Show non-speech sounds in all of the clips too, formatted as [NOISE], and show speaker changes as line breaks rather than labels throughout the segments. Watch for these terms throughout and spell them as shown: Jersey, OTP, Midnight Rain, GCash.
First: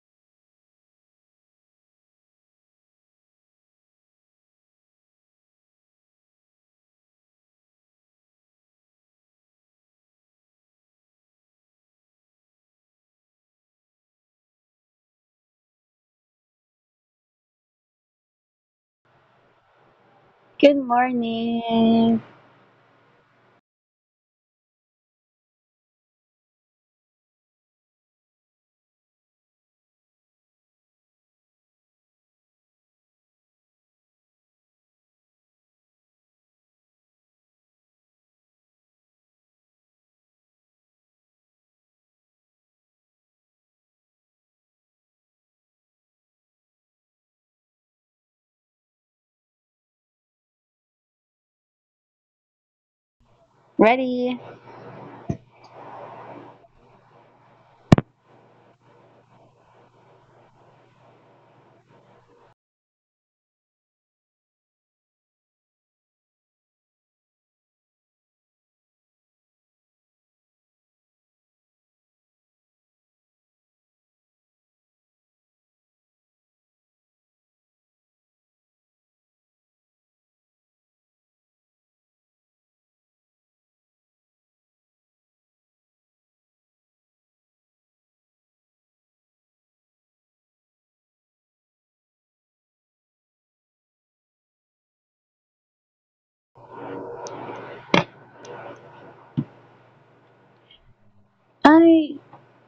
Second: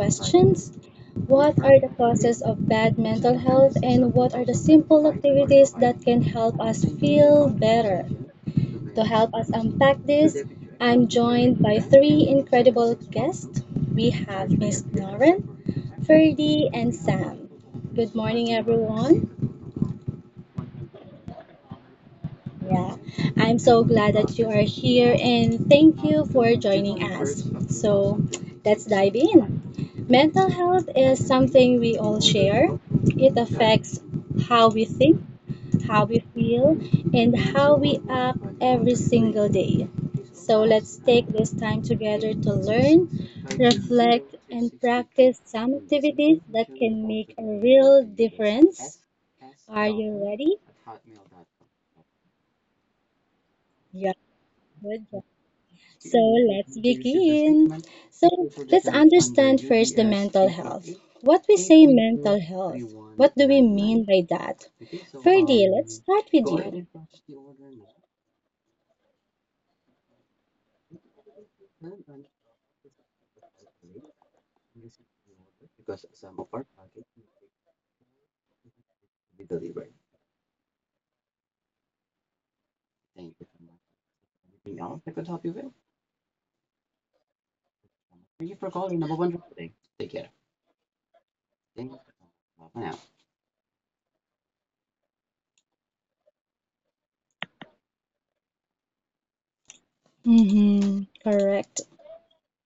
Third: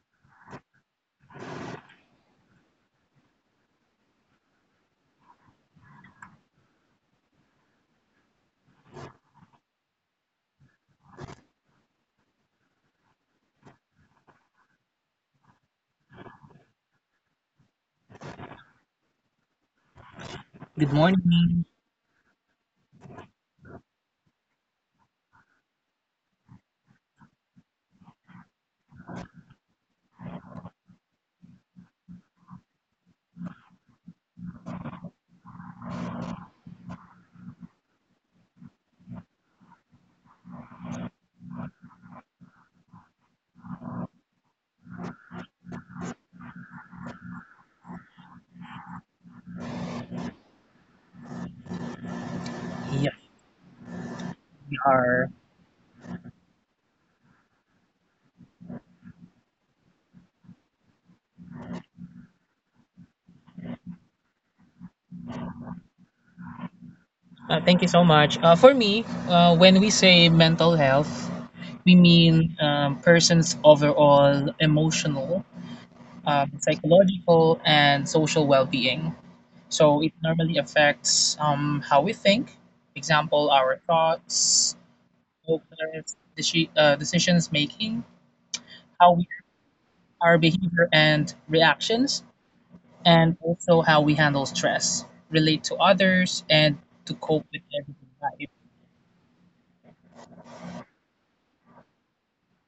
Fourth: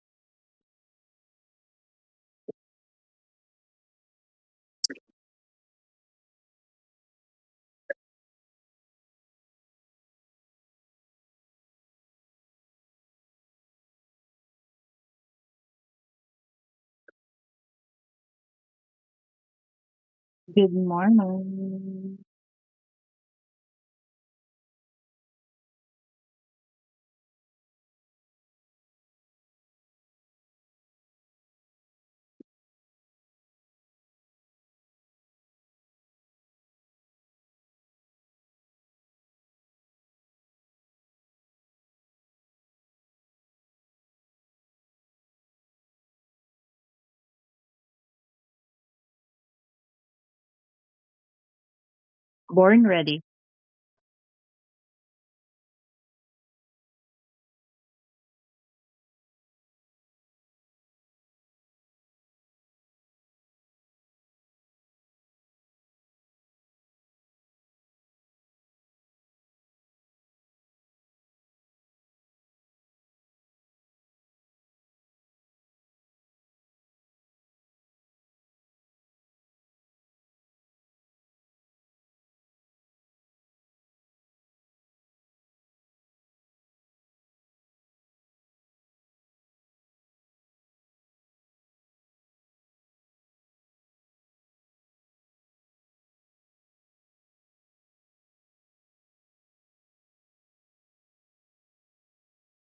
questions. What are the causes of bad mental health, and what are the simple activities that can help us feel better? To help us unpack this, I'm joined by three incredible guests. We have Miss Lauren, Ferdy, and Sam. Good morning everyone.
Good
Good
Good morning.
morning.
morning.
Yeah, I'm so glad that you are here and thank you for joining us. So, let's dive in. Mental health is something we all share. It affects how we think, how we feel, and how we act every single day. So, let's take this time together to learn, reflect, and practice some activities that can make a real difference. Are you ready?
Born
Yes,
ready.
Yeah,
Ready?
we
good job.
are.
So let's begin. So let's understand first the mental health. What we say mental health, what do we mean by that? Ferdy, let's start with you.
Thank you so much. For me, when we say mental health, we mean person's overall emotional, psychological, and social well-being. So it normally affects how we think. Example: our thoughts, focus, decisions making, how we our behavior and reactions, and also how we handle stress, relate to others, and to cope with everyday life.
Mm-hmm. Correct.
I,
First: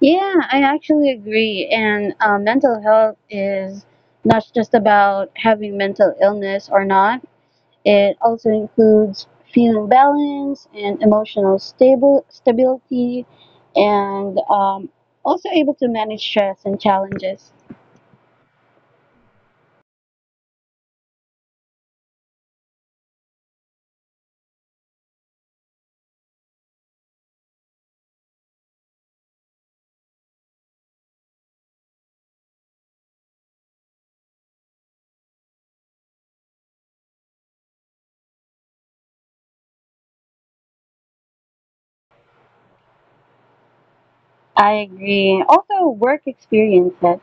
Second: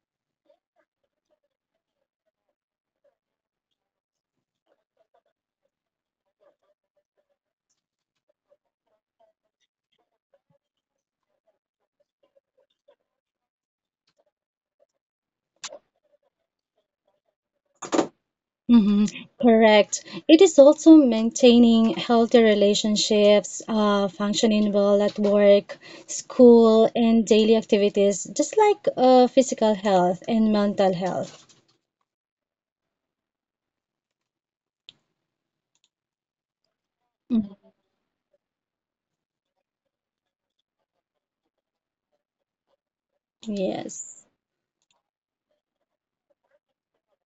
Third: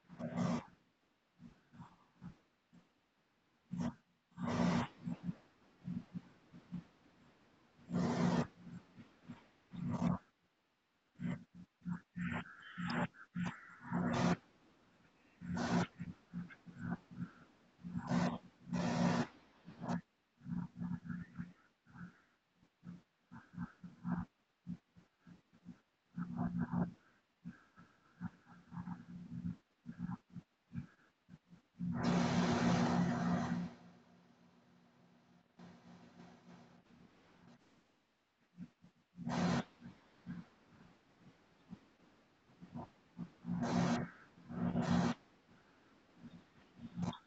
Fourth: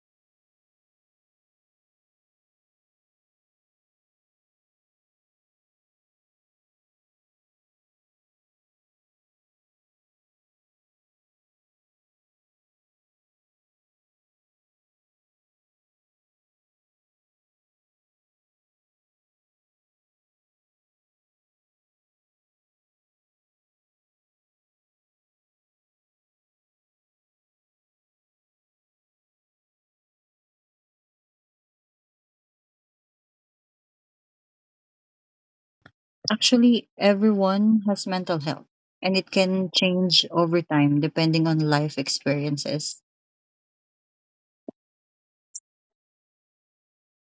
yeah, I actually agree. And mental health is not just about having mental illness or not. It also includes feeling balance and emotional stable stability, and also able to manage stress and challenges.
Mm-hmm. Correct. It is also maintaining healthy relationships, functioning well at work, school, and daily activities, just like physical health and mental health.
Actually,
Mhm.
everyone has mental health, and it can change over time depending on life experiences.
Yes.
I agree. Also, work experiences.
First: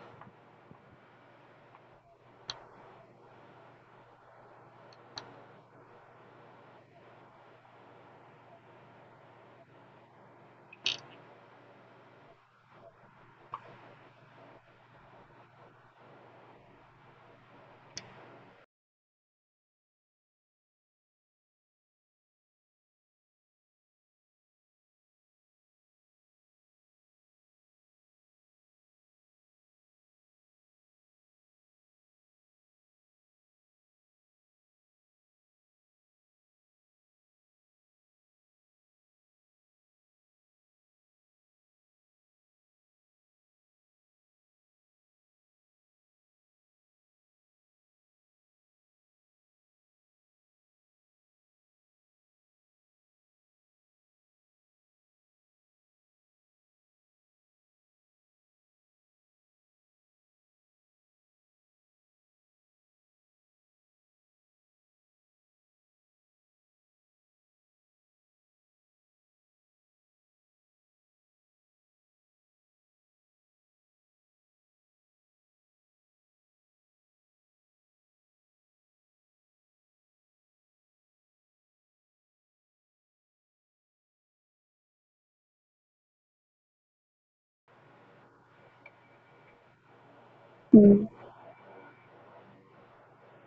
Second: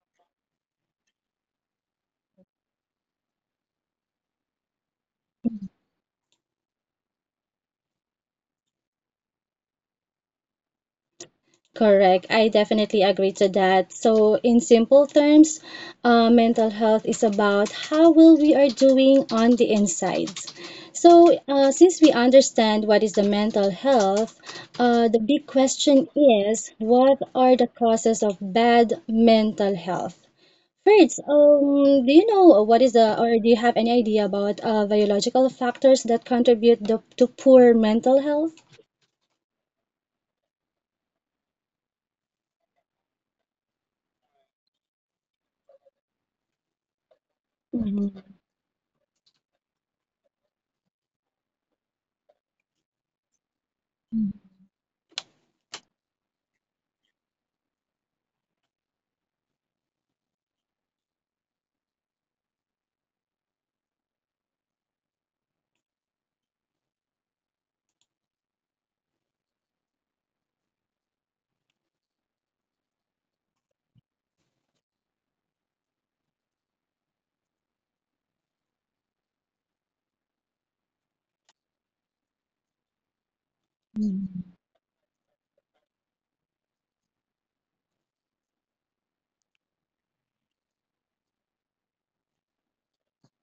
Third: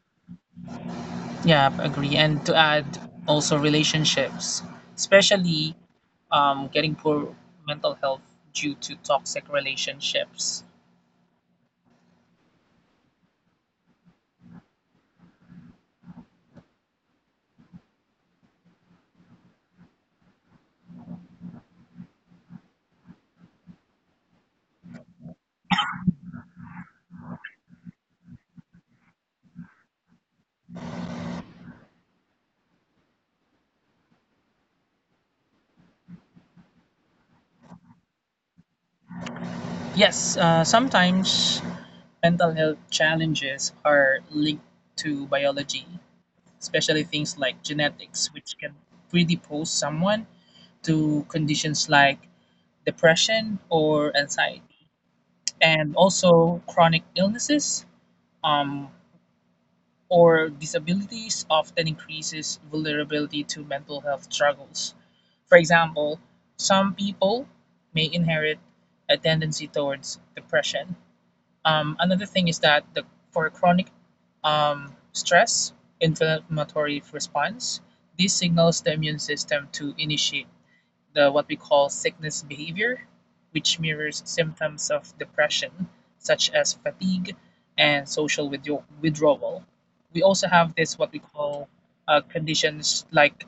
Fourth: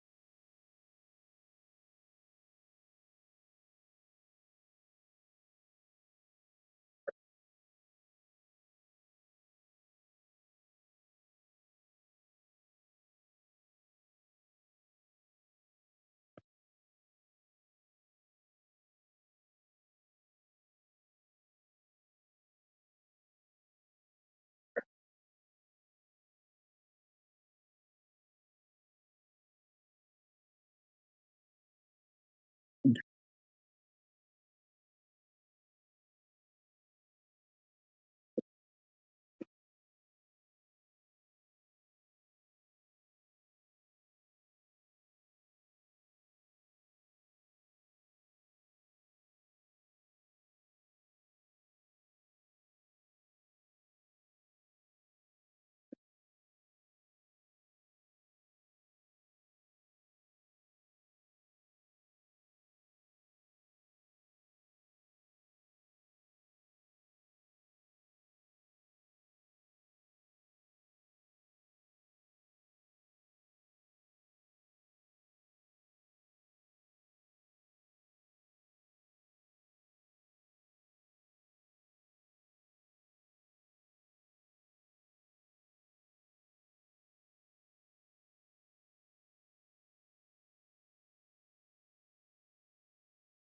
Yeah, I agree. And to add, also relationships, especially getting poor mental health due to toxic relationships.
Correct. I definitely agree to that. So, in simple terms, mental health is about how well we are doing on the inside. So, since we understand what is the mental health, the big question is, what are the causes of bad mental health? First, do you know what is the, or do you have any idea about biological factors that contribute the, to poor mental health?
Yes, sometimes mental health challenges are linked to biology, especially things like
Mhm.
genetics, which can predipose someone to conditions like depression or anxiety, and also chronic illnesses. Um, or disabilities often increases vulnerability to mental health struggles. For example, some people may inherit a tendency towards depression. Another thing is that for chronic stress, inflammatory response, this signals the immune system to initiate the what we call sickness behavior, which mirrors symptoms of depression, such as fatigue and social withdrawal. We also have this
Mm,
what we call conditions like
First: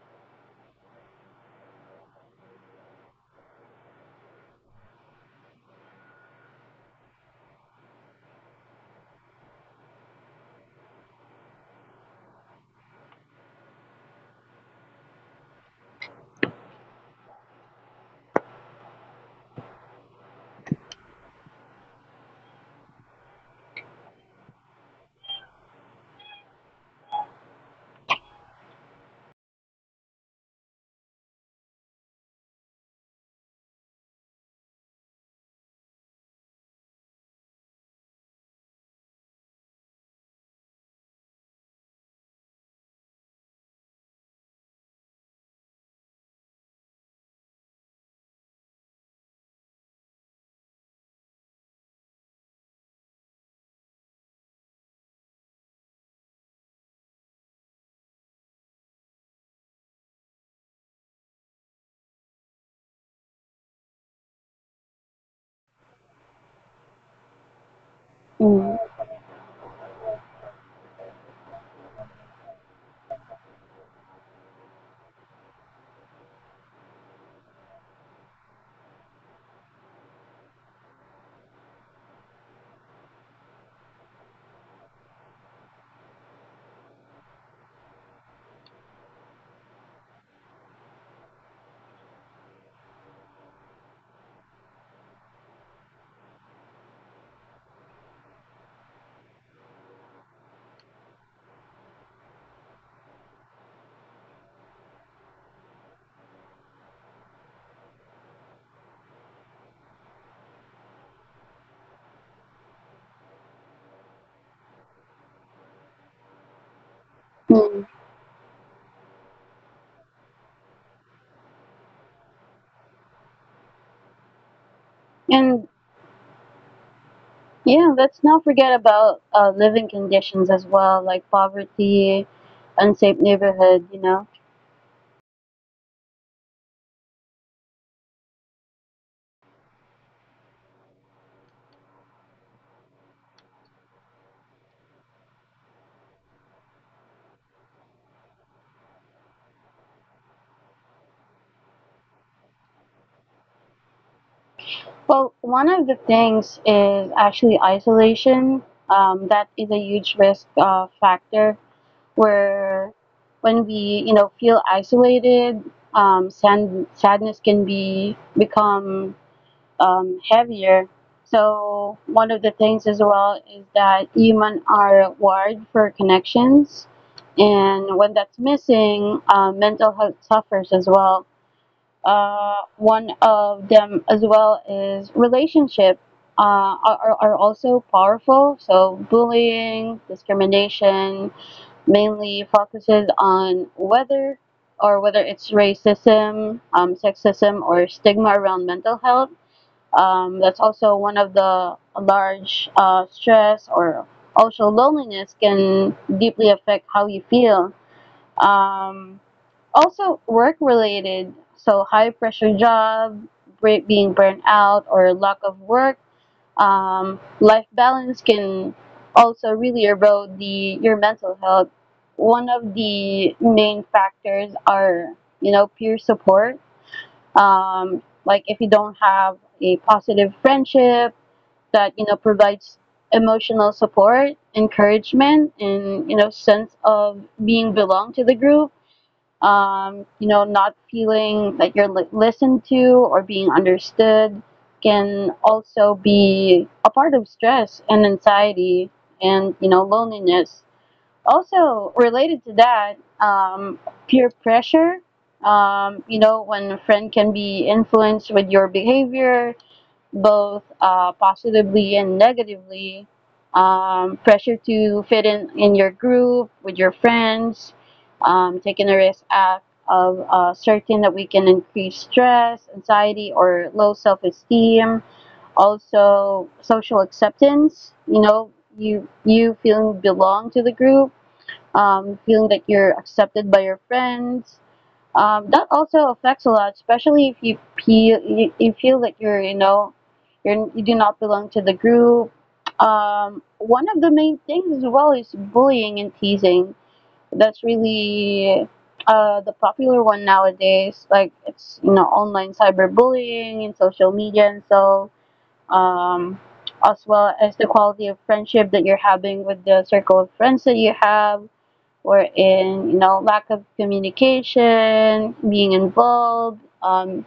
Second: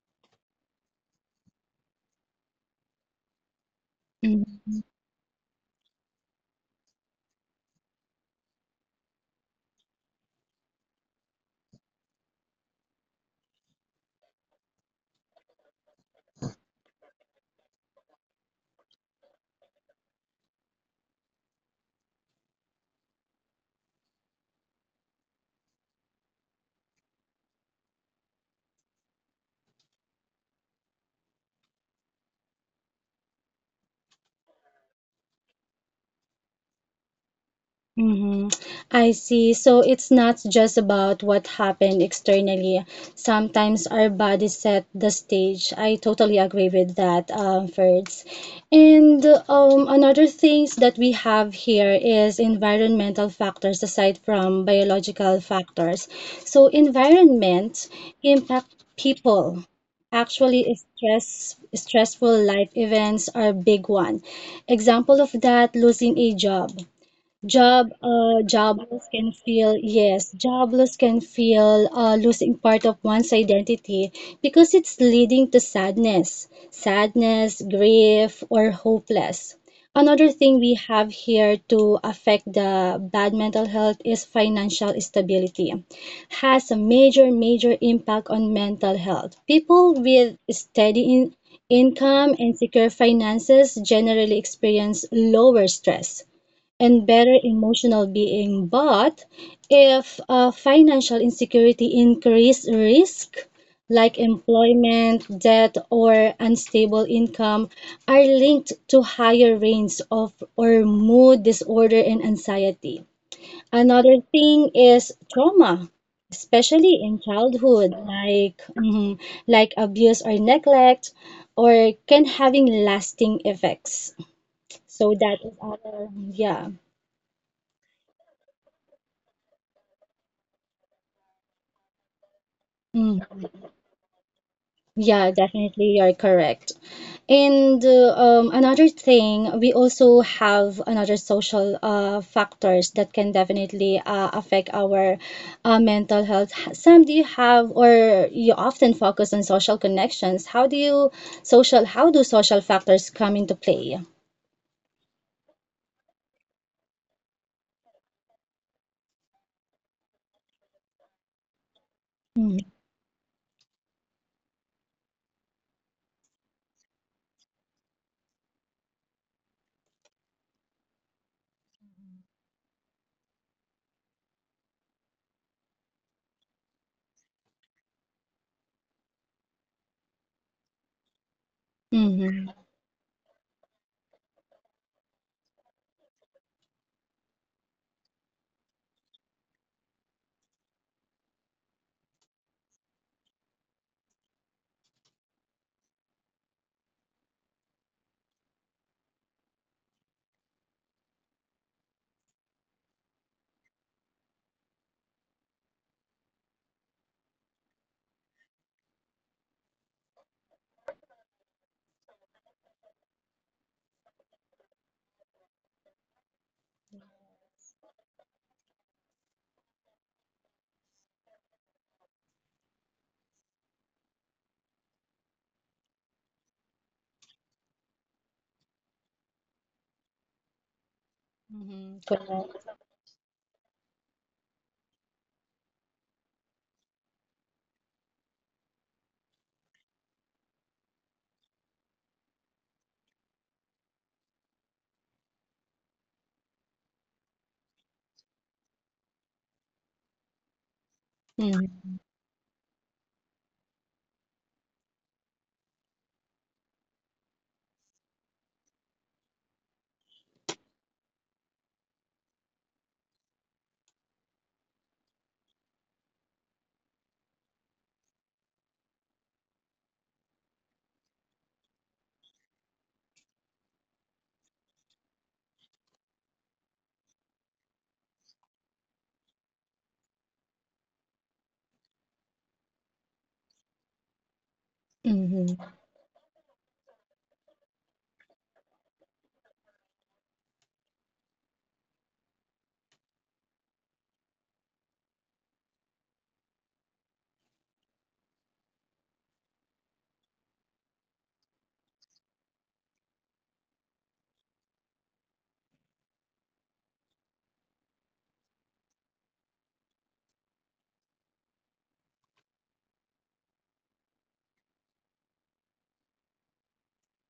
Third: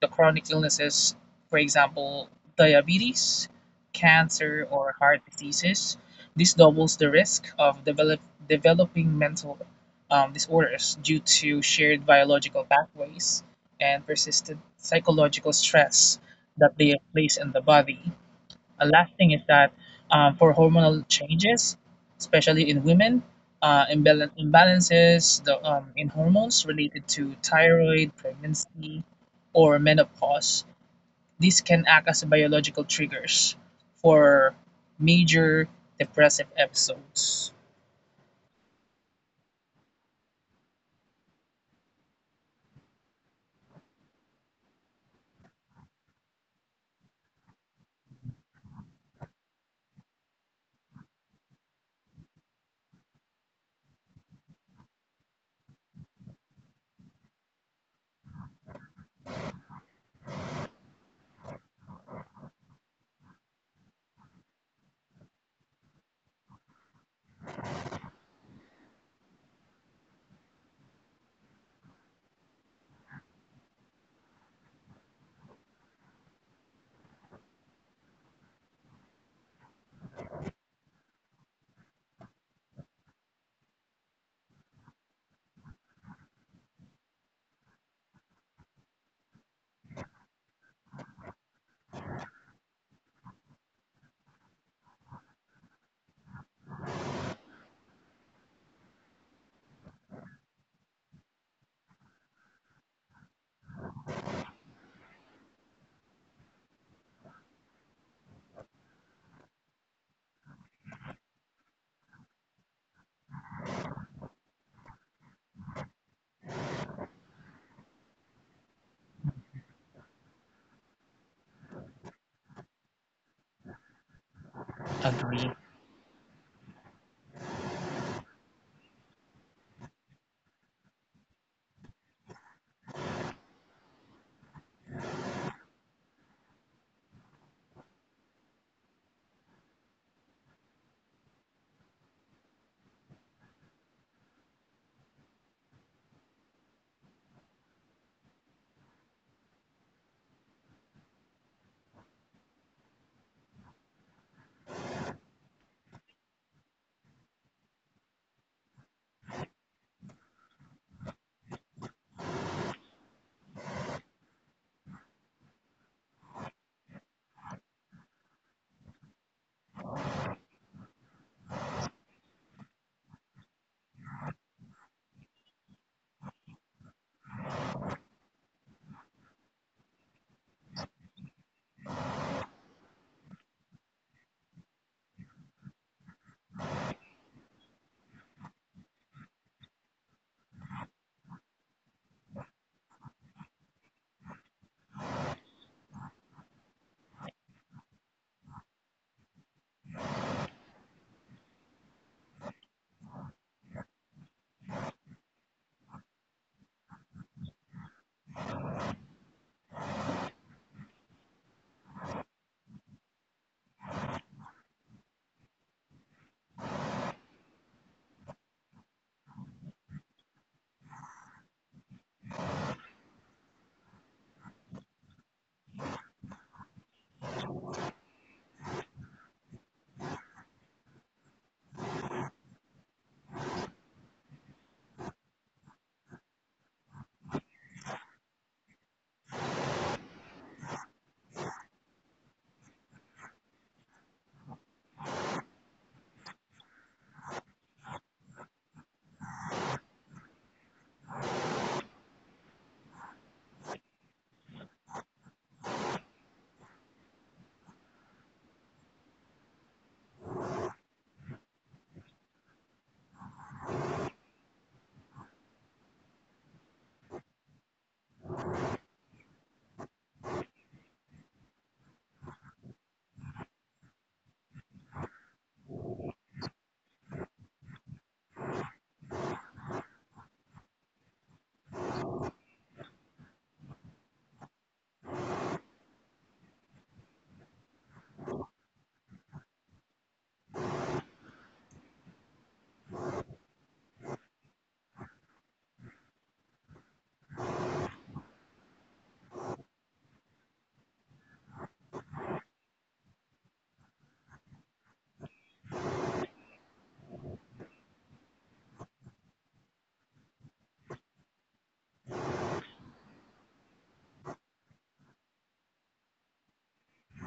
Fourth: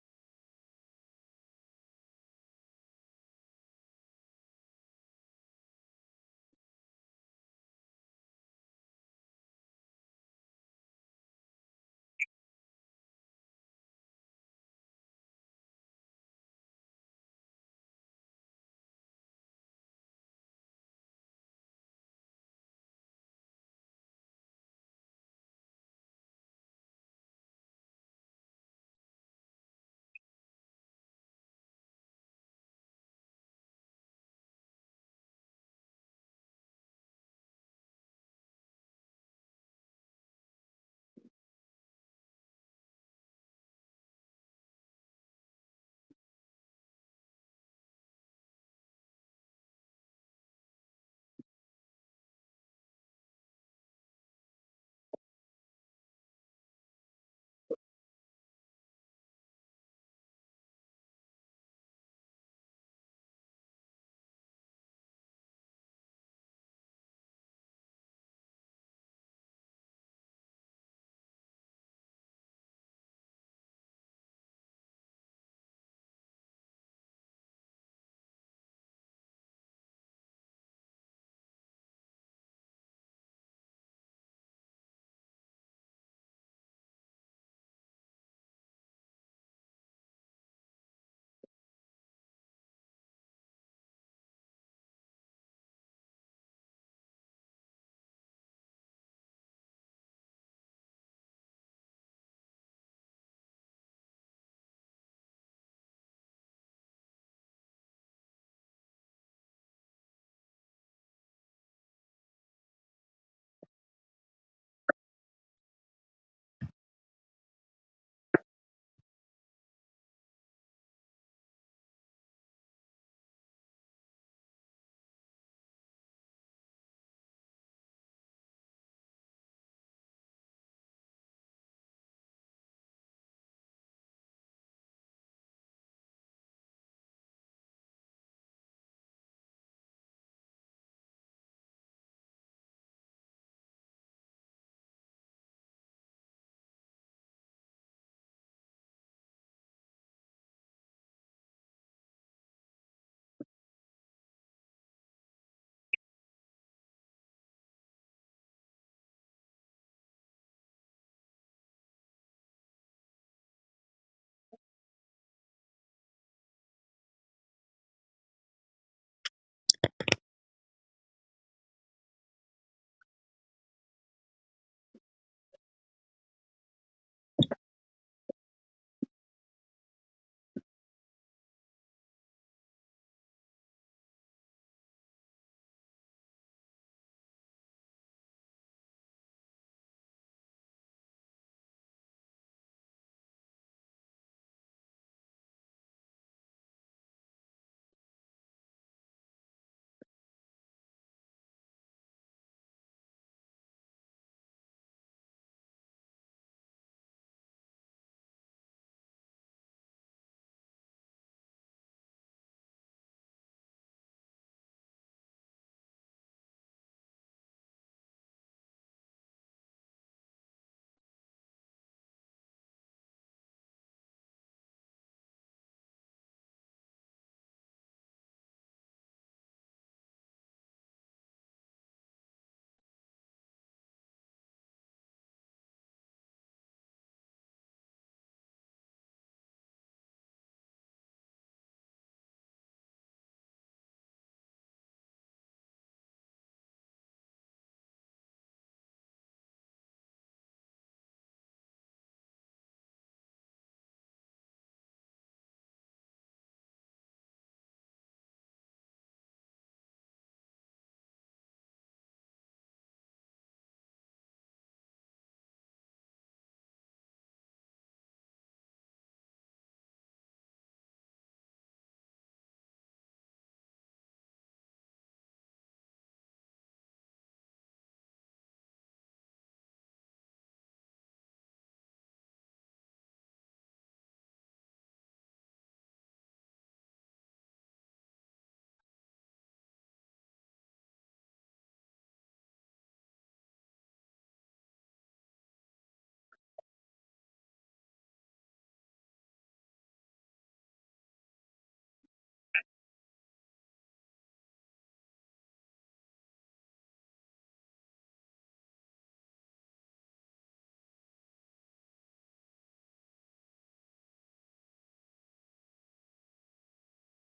the chronic illnesses, for example, diabetes, cancer,
Mhm.
or heart diseases. This doubles the risk of developing mental disorders due to shared biological pathways and persistent psychological stress that they place in the body. A last thing is that for hormonal changes, especially in women, imbalances in hormones related to thyroid, pregnancy, or menopause, these can act as biological triggers for major depressive episodes.
Mm-hmm. I see. So it's not just about what happened externally. Sometimes our body set the stage. I totally agree with that, Ferds. And another things that we have here is environmental factors aside from biological factors. So environment impact people. Actually, stressful life events are a big one. Example of that, losing a job.
mm,
Jobless can feel, yes, jobless can feel losing part of one's identity because it's leading to sadness, grief, or hopeless. Another thing we have here to affect the bad mental health is financial stability. Has a major, major impact on mental health. People with steady in income and secure finances generally experience lower stress and better emotional being. But if financial insecurity increase risk, like employment, debt, or unstable income, are linked to higher rates of or mood disorder and anxiety. Another thing is trauma, especially in
mm.
childhood, like abuse or neglect, or can having lasting effects. So that
Agree.
is
And
our, yeah.
yeah, let's not forget about living conditions as well, like poverty, unsafe
Mm-hmm.
neighborhood, you know.
Yeah, definitely, you're correct. And another thing, we also have another social factors that can definitely affect our mental health. Sam, do you have or you often focus on social connections? How do social factors come into play?
Well, one of the things is actually isolation. That is a huge risk factor
Mm-hmm.
where when we feel isolated, sadness can be become heavier. So one of the things as well is that humans are wired for connections, and when that's missing, mental health suffers as well.
Mm-hmm.
One of them as well is relationship, are also powerful. So bullying, discrimination mainly focuses on whether or whether it's racism, sexism, or stigma around mental health. That's also one of the large stress, or also loneliness can deeply affect how you feel. Um, Also, work related, so high pressure job, being burnt out, or lack of work, life balance can also really erode the your mental health. One of the main factors are peer support. Like, if you don't have a positive friendship that
Mm-hmm. Correct.
provides emotional support, encouragement, and sense of being belong to the group. Not feeling that you're listened to or being understood can also be a part of stress and anxiety and loneliness.
Mm-hmm.
Also related to that, um, peer pressure. When a friend can be influenced with your behavior, both positively and negatively. Pressure to fit in your group with your friends, taking a risk act of certain that we can increase stress, anxiety, or low self esteem. Also, social acceptance. You know, you feeling belong to the group, feeling that you're accepted by your friends. um,
Mm-hmm.
that also affects a lot, especially if you feel you, you feel that you do not belong to the group. One of the main things as well is bullying and teasing. That's really the popular one nowadays. Like it's online cyberbullying and social media, and so um, as well as the quality of friendship that you're having with the circle of friends that you have or in lack of communication, being involved,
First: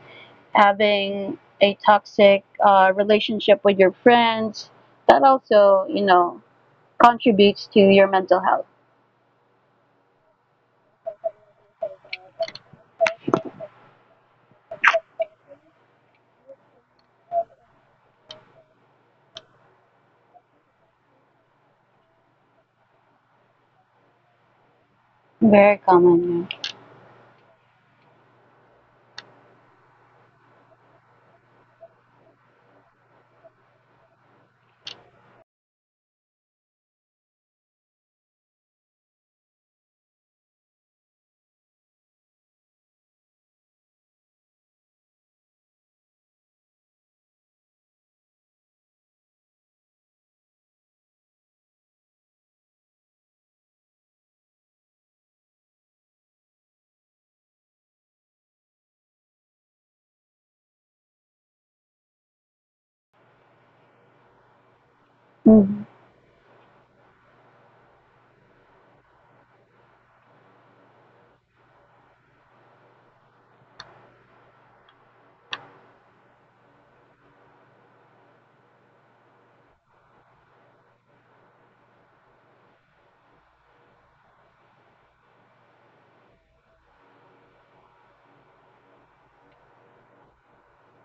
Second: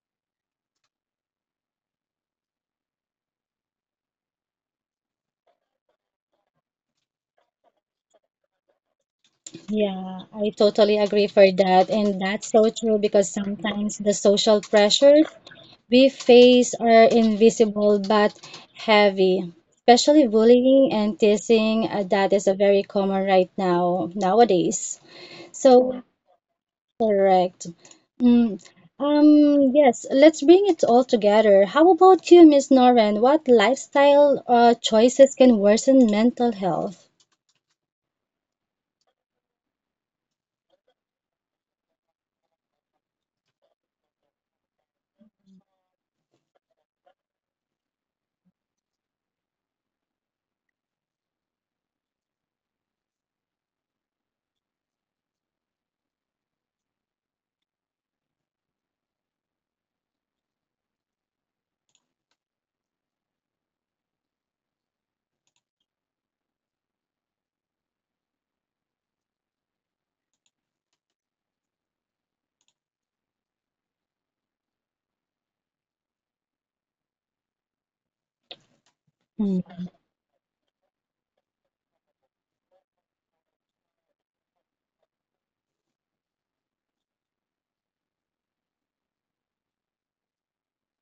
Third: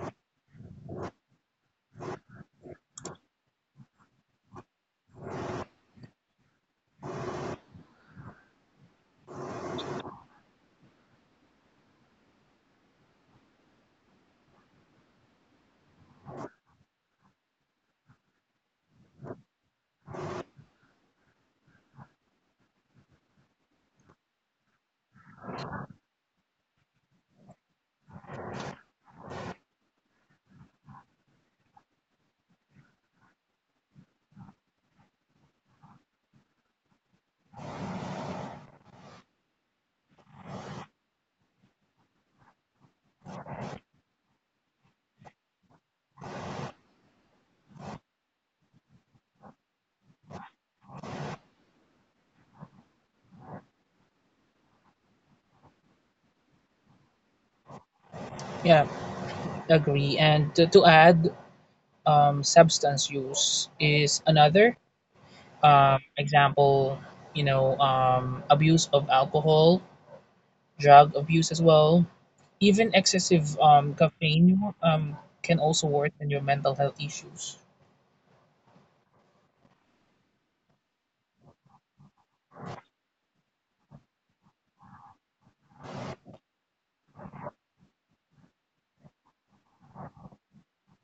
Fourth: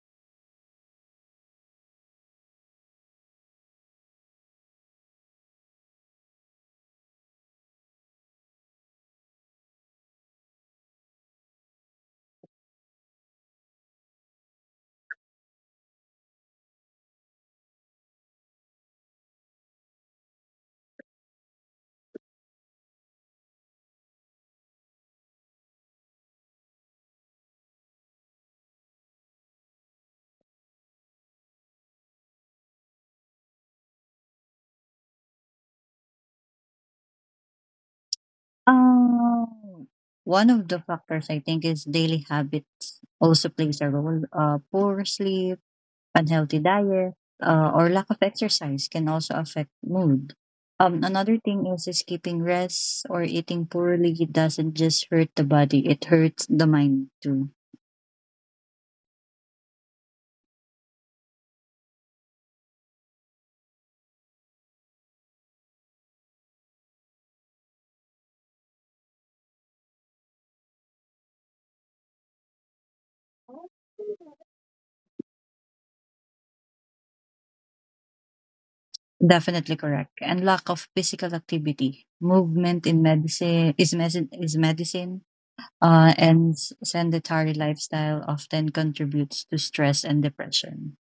having a toxic relationship with your friends, that also contributes to your mental health.
Yeah, I totally agree for that. And that's so true because sometimes the social pressures we face are invisible but heavy, especially bullying and teasing. That is a very common right now nowadays.
Very
So
common. Yeah.
correct. Mm. Yes, let's bring it all together. How about you, Miss Noren? What lifestyle choices can worsen mental health?
Um, One of the factors I think is daily habits also plays a role. Poor sleep, unhealthy diet, or lack of exercise can also affect mood. Another thing is skipping rest or eating poorly doesn't just hurt the body; it hurts the mind too.
Yeah, agree. And to add, substance use is another
Hmm.
example, abuse of alcohol, drug abuse as well. Even excessive caffeine can also worsen your mental health issues.
Definitely correct. And lack of physical activity. Movement in medicine is medicine is medicine. And s- Sedentary lifestyle often contributes to stress and depression.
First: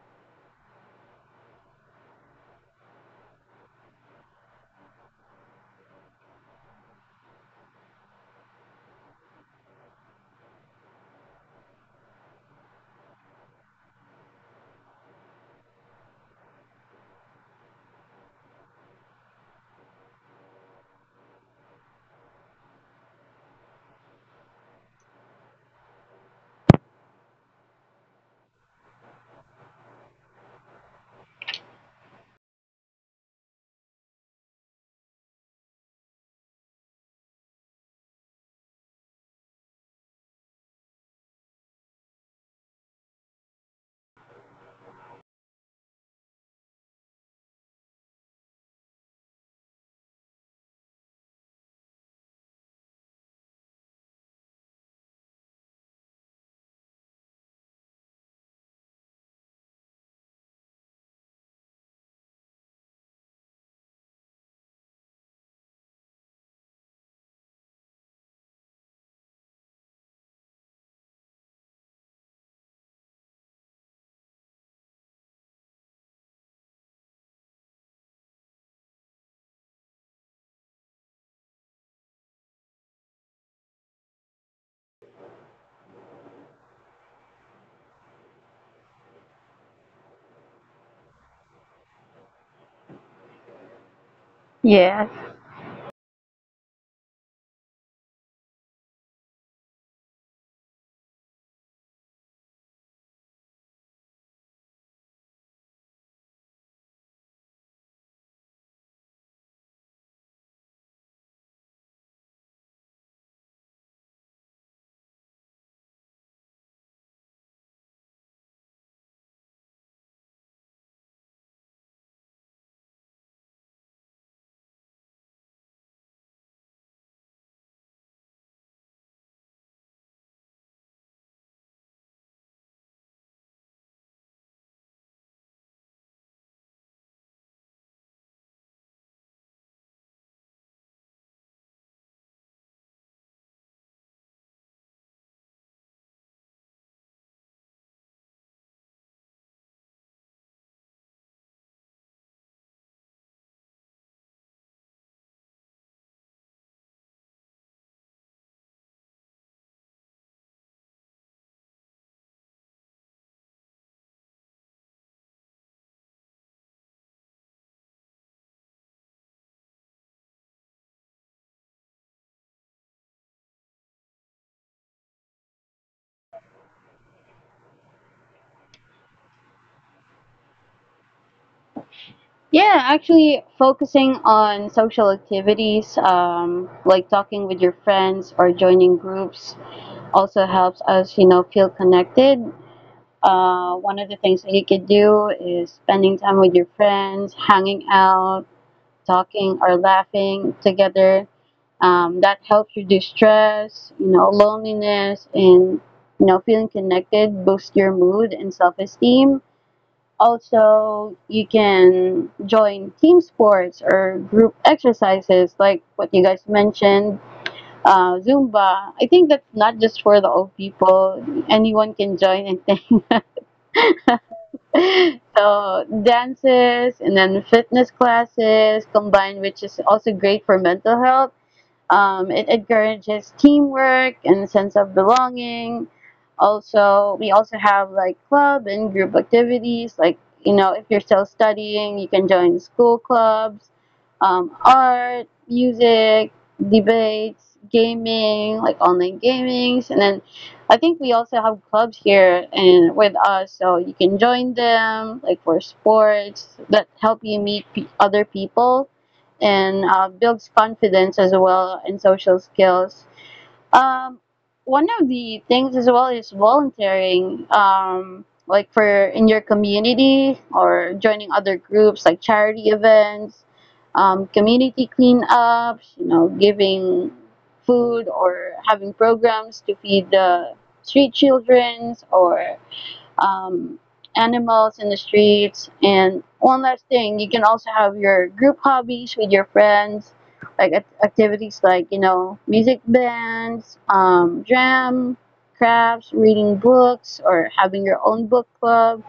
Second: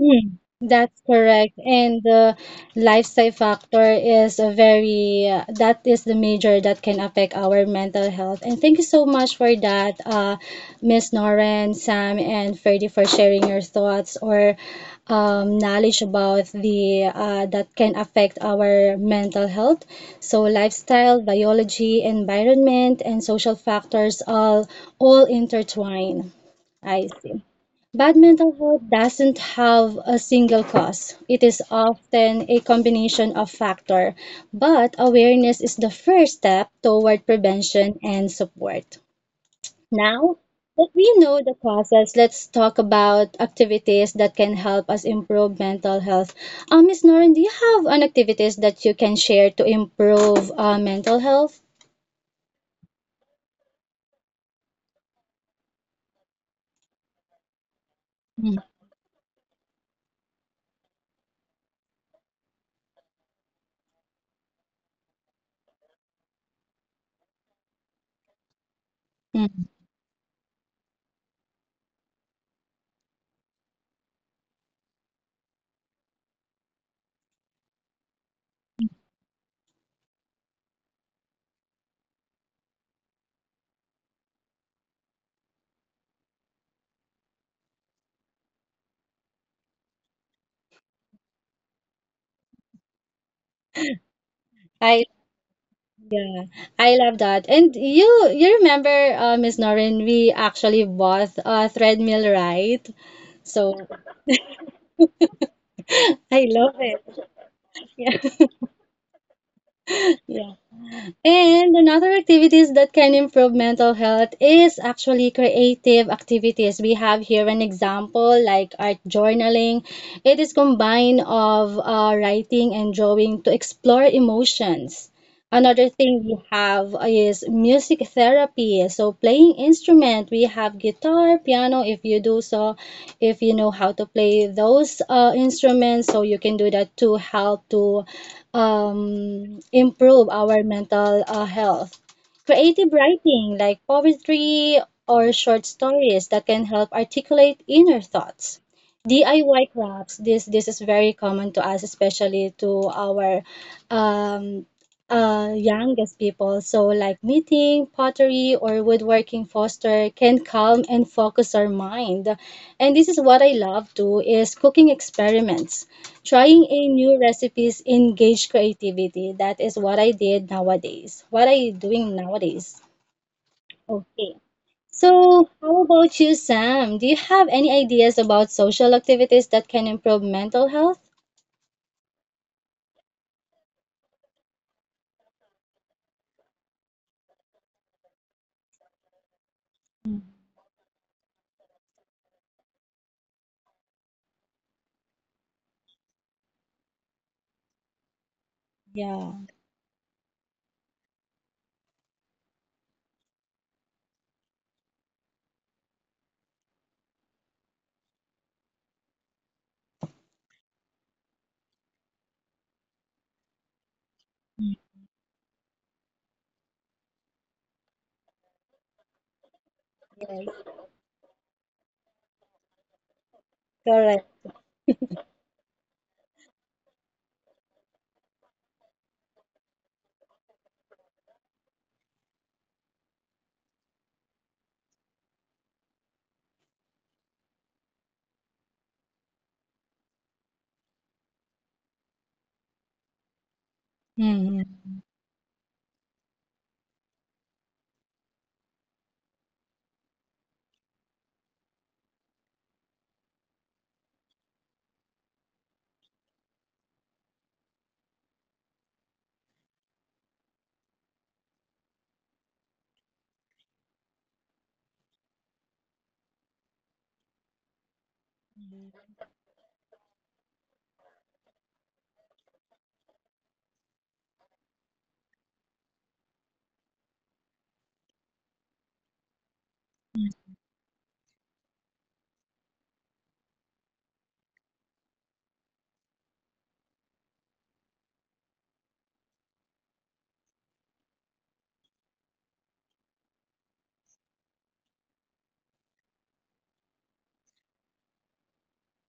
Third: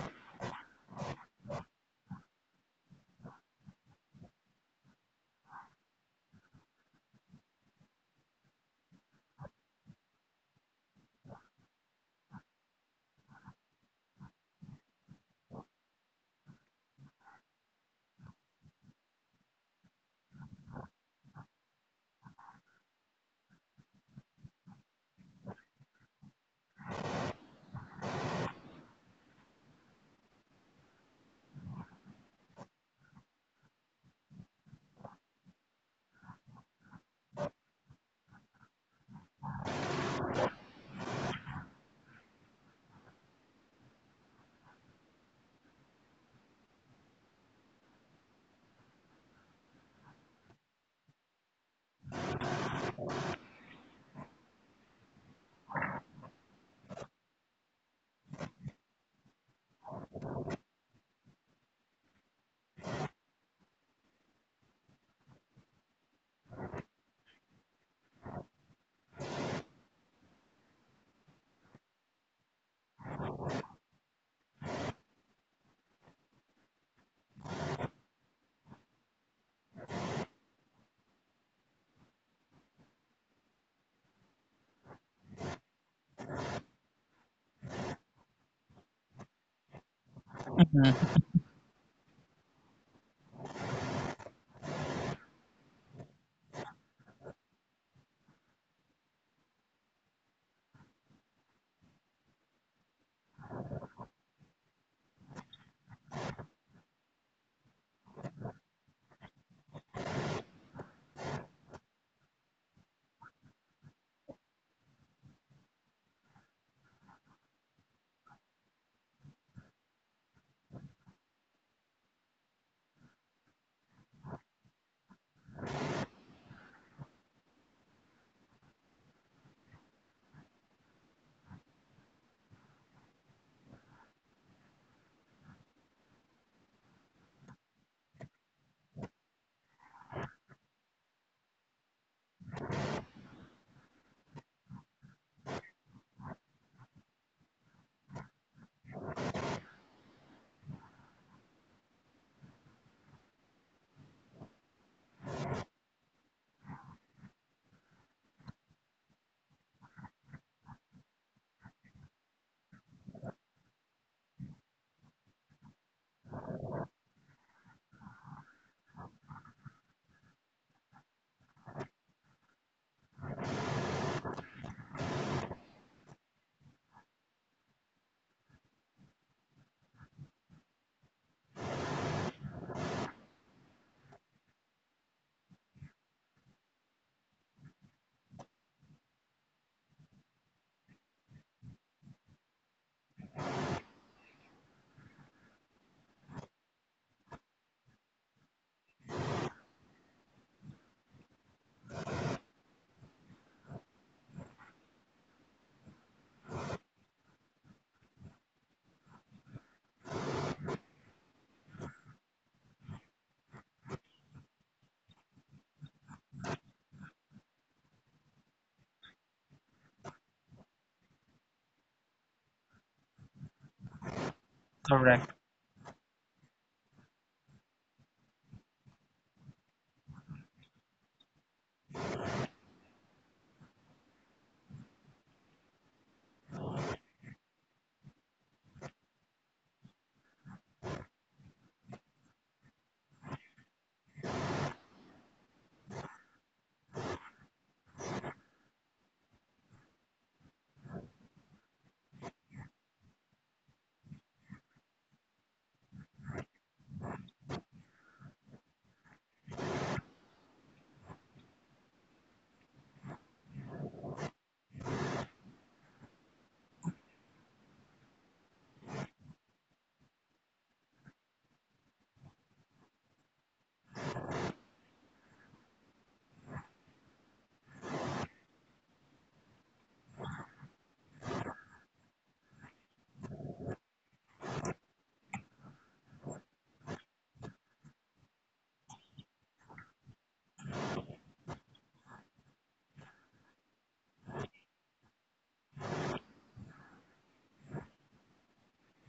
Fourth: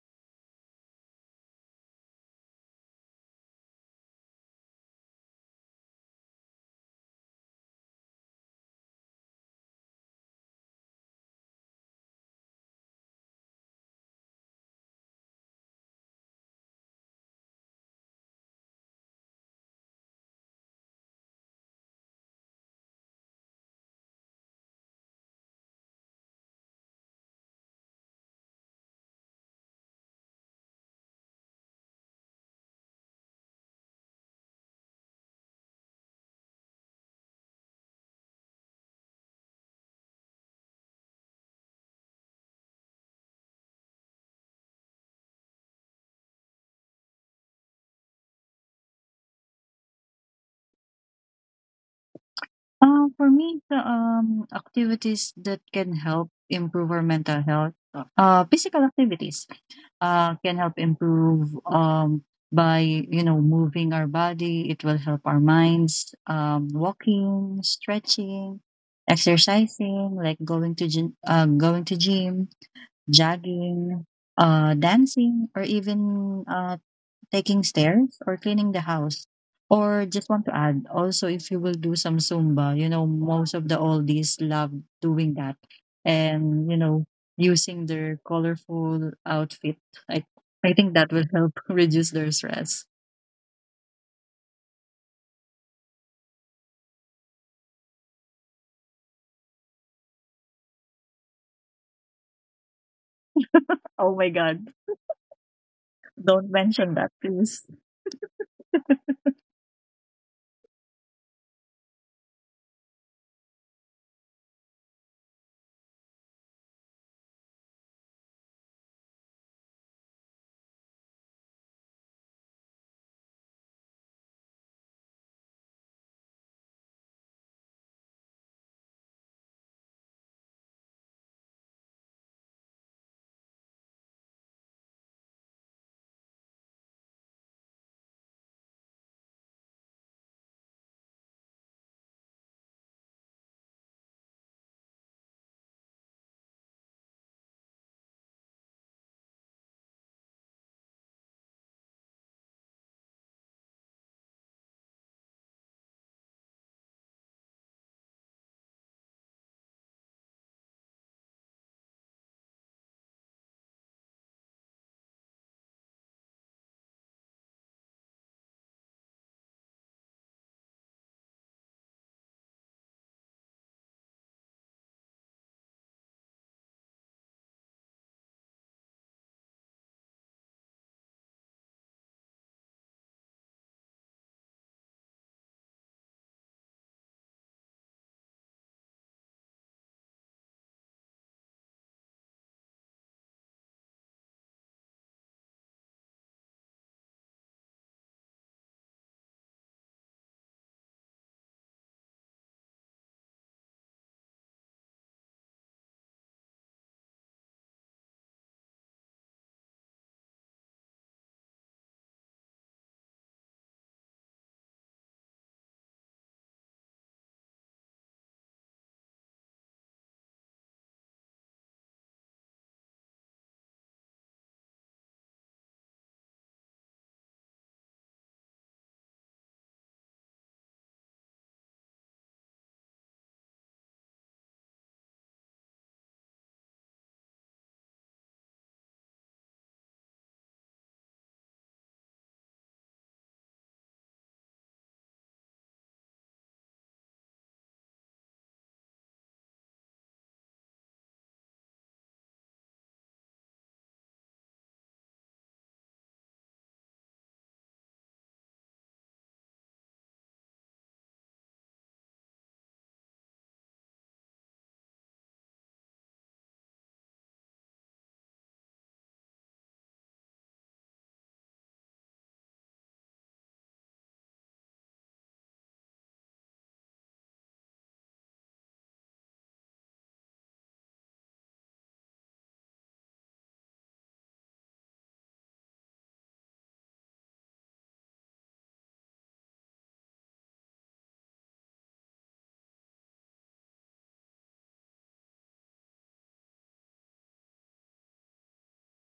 That's correct. And the lifestyle factor is a very, that is the major that can affect our mental health. And thank you so much for that, Miss Noren, Sam, and Ferdy for sharing your thoughts or knowledge about the that can affect our mental health. So lifestyle, biology, environment, and social factors all intertwine. I see. Bad mental health doesn't have a single cause. It is often a combination of factors, but awareness is the first step toward prevention and support. Now that we know the causes, let's talk about activities that can help us improve mental health. Miss Noren, do you have an activities that you can share to improve mental health?
For me, the activities that can help improve our mental health,
Hmm.
physical activities can help improve, by you know moving our body, it will help our minds, walking, stretching, exercising, like going to gym, going to gym, jogging, dancing, or even taking stairs or cleaning the house. Or just want to add, also if you will do some Zumba, you know, most of the oldies love doing that and, you know, using their colorful outfit. I, I think that
Mhm.
will help [LAUGHS] reduce their stress.
I
Yes.
Yeah, I love that. And you remember, Miss Noreen, we actually bought a treadmill, right? So
Oh my God.
I
Don't
love
mention that, please.
it. [LAUGHS] Yeah. And another activities that can improve mental health is actually creative activities. We have here an example like art journaling. It is combined of writing and drawing to explore emotions. Another thing we have is music therapy. So playing instrument, we have guitar, piano if you do so, if you know how to play those instruments, so you can do that to help to improve our mental health. Creative writing, like poetry or short stories that can help articulate inner thoughts. DIY crafts, this is very common to us, especially to our um, youngest people. So like knitting, pottery, or woodworking foster can calm and focus our mind. And this is what I love too, is cooking experiments. Trying a new recipes engage creativity. That is what I did nowadays. What are you doing nowadays? Okay. So, how about you, Sam? Do you have any ideas about social activities that can improve mental health?
Yeah, actually, focusing on social activities, like talking with your friends or joining groups, also helps us feel connected. One of the things that you could do is spending time with your friends, hanging out,
Yeah,
talking or laughing together. That helps reduce stress, loneliness, and feeling connected, boost your mood and self-esteem. Also, you can join team sports or group exercises like what you guys mentioned, Zumba. I think that's not just for the old
yes,
people. Anyone can join, and [LAUGHS]
correct.
[LAUGHS] so dances and then fitness classes combined, which is also great for mental health. It encourages teamwork and sense of belonging. Also, we also have like club and group activities. Like, if you're still studying, you can join school clubs,
Hmm.
art, music, debates, gaming, like online gamings. And then I think we also have clubs here and with us, so you can join them, like for sports that help you meet pe other people and builds confidence as well and social skills. Um, One of the things as well is volunteering, like for in your community or joining other groups like charity events, community cleanups, giving food or having programs to feed the street childrens or um, animals in the streets. And one last thing, you can also have your group hobbies with your friends, like activities like music bands, jam, crafts, reading books, or having your own book club.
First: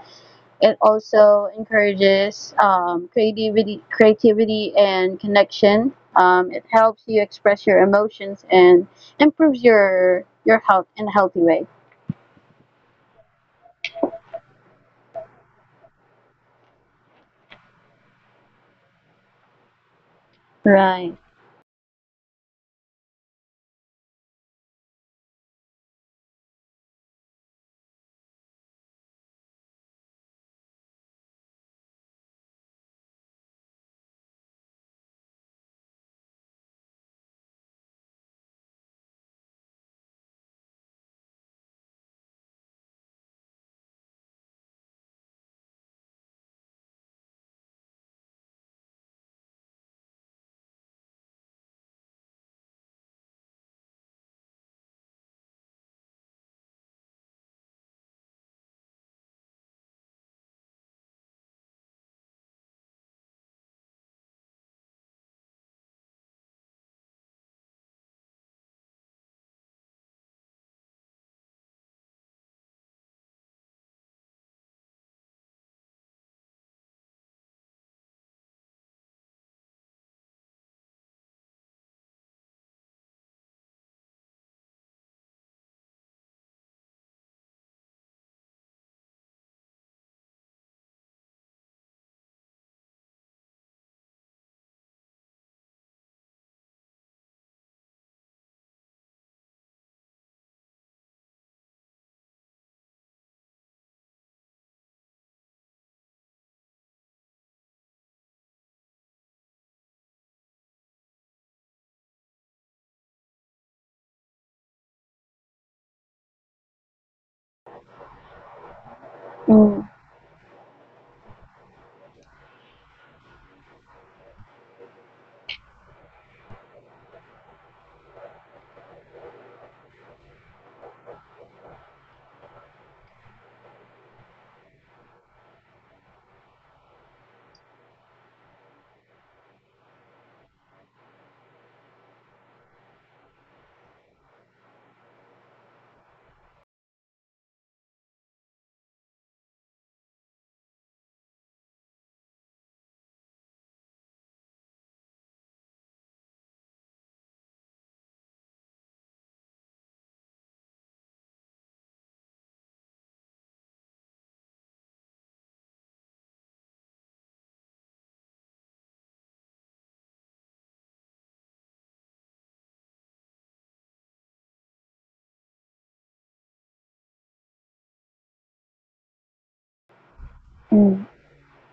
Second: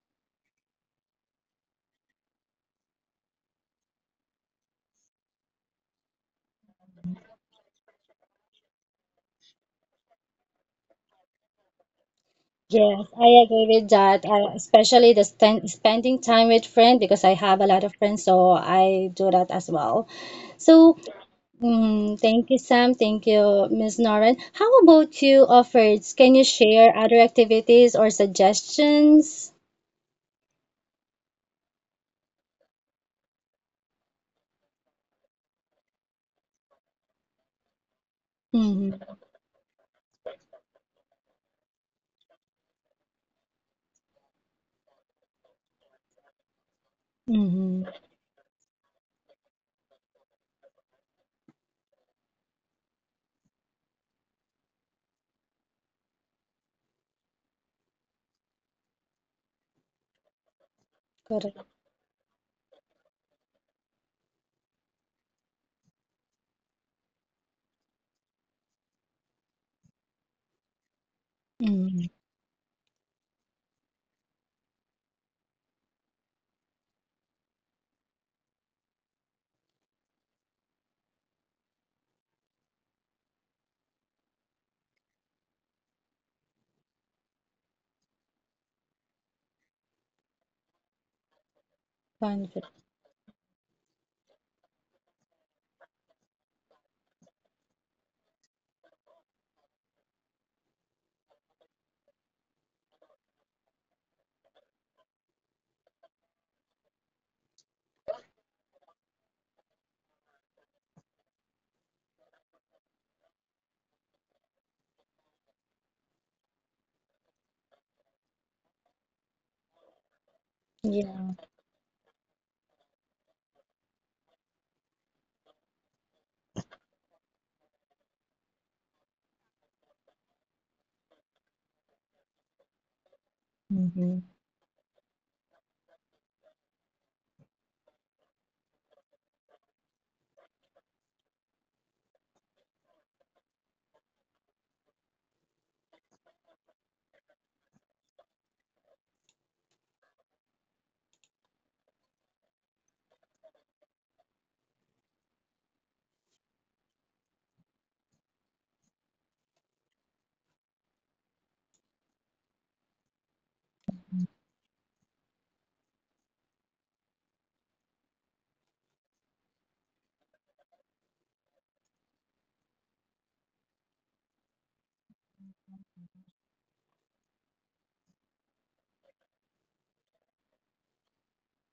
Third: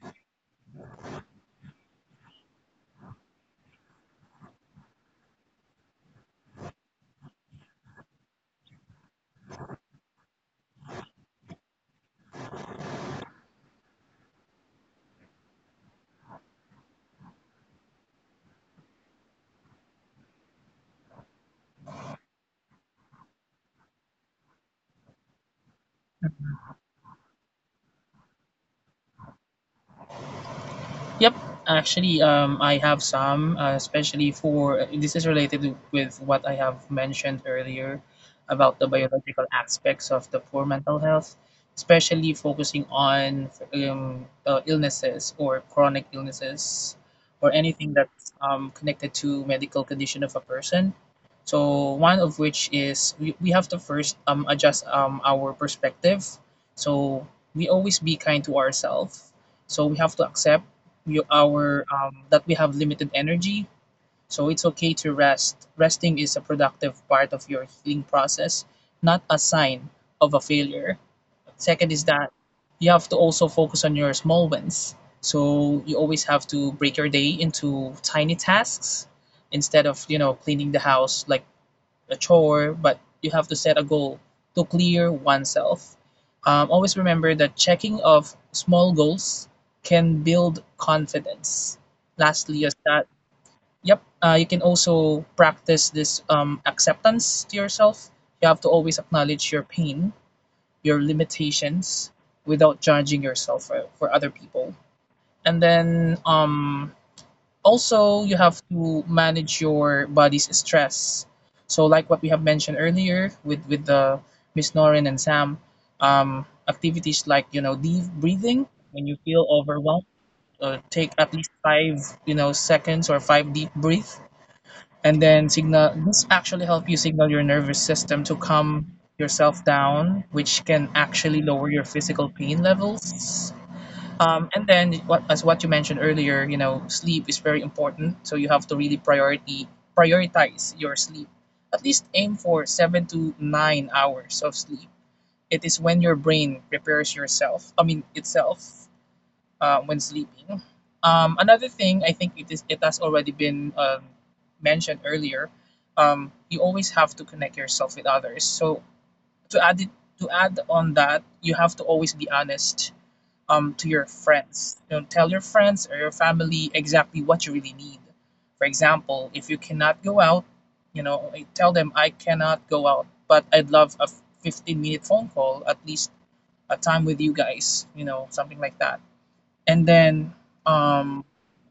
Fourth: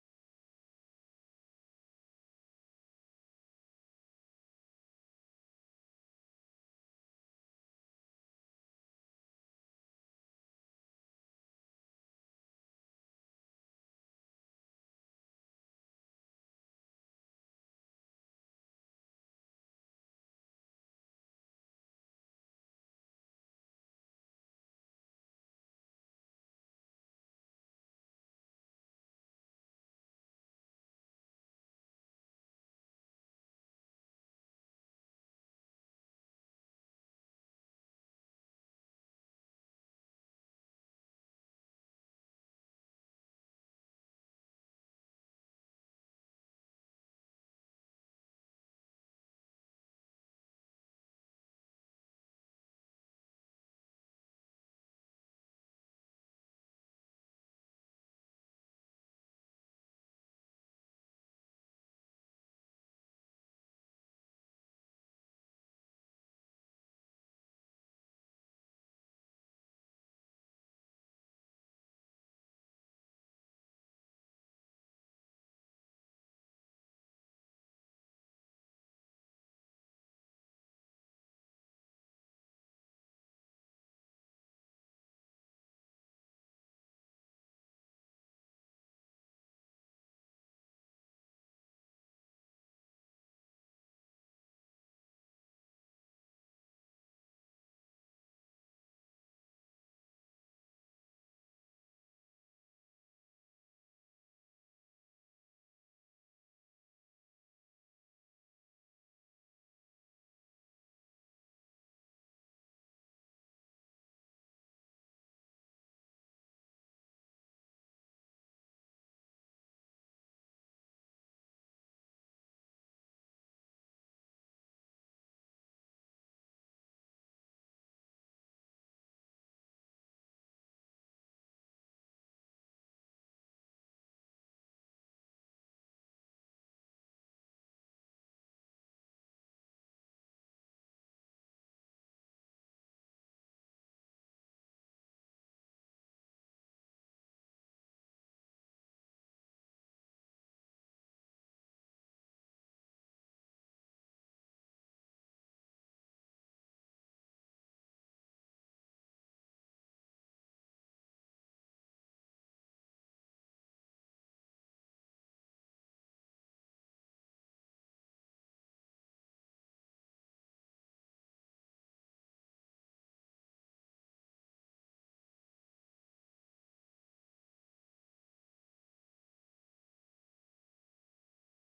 It also encourages creativity and connection. It helps you express your emotions and improves your health in a healthy way.
Yes, I agree with that. Especially the spending time with friends because I have a lot of friends, so I do that as well. So,
Right.
Thank you, Sam. Thank you, Ms. Noren. How about you, offers? Can you share other activities or suggestions?
Yep, actually, I have some, especially for this is related with what I have mentioned earlier about the
Mm-hmm.
biological aspects of the poor mental health, especially focusing on illnesses or chronic illnesses or
Mm-hmm.
anything that's connected to medical condition of a person. So one of which is we have to first adjust our perspective. So we always be kind to ourselves. So we have to accept
Correct.
our that we have limited energy, so it's okay to rest. Resting is a productive part of your healing process, not a sign of a failure. Second is
Mm-hmm.
that you have to also focus on your small wins, so you always have to break your day into tiny tasks instead of you know cleaning the house like a chore, but you have to set a goal to clear oneself. Always remember that checking of small goals can build confidence. Lastly, is
Conflict.
that yep, you can also practice this acceptance to yourself. You have to always acknowledge your pain, your limitations, without judging yourself for other people. And then also you have to manage your body's stress, so like what we have mentioned earlier with the Miss Norin and Sam. Activities like you know deep breathing when you feel
Mm,
overwhelmed. Take at
Yeah.
least five you know seconds or five deep breath, and then signal this actually help you signal your nervous system to calm yourself down, which can actually lower your physical pain levels.
Mm-hmm.
And then what, as what you mentioned earlier, you know, sleep is very important. So you have to really priority prioritize your sleep. At least aim for 7 to 9 hours of sleep. It is when your brain prepares yourself. I mean itself when sleeping. Another thing I think it is it has already been mentioned earlier. You always have to connect yourself with others. So to add it to add on that, you have to always be honest to your friends. You know, tell your friends or your family exactly what you really need. For example, if you cannot go out, you know, tell them I cannot go out, but I'd love a 15-minute phone call, at least a time with you guys, you know, something like that. And then
mm,
um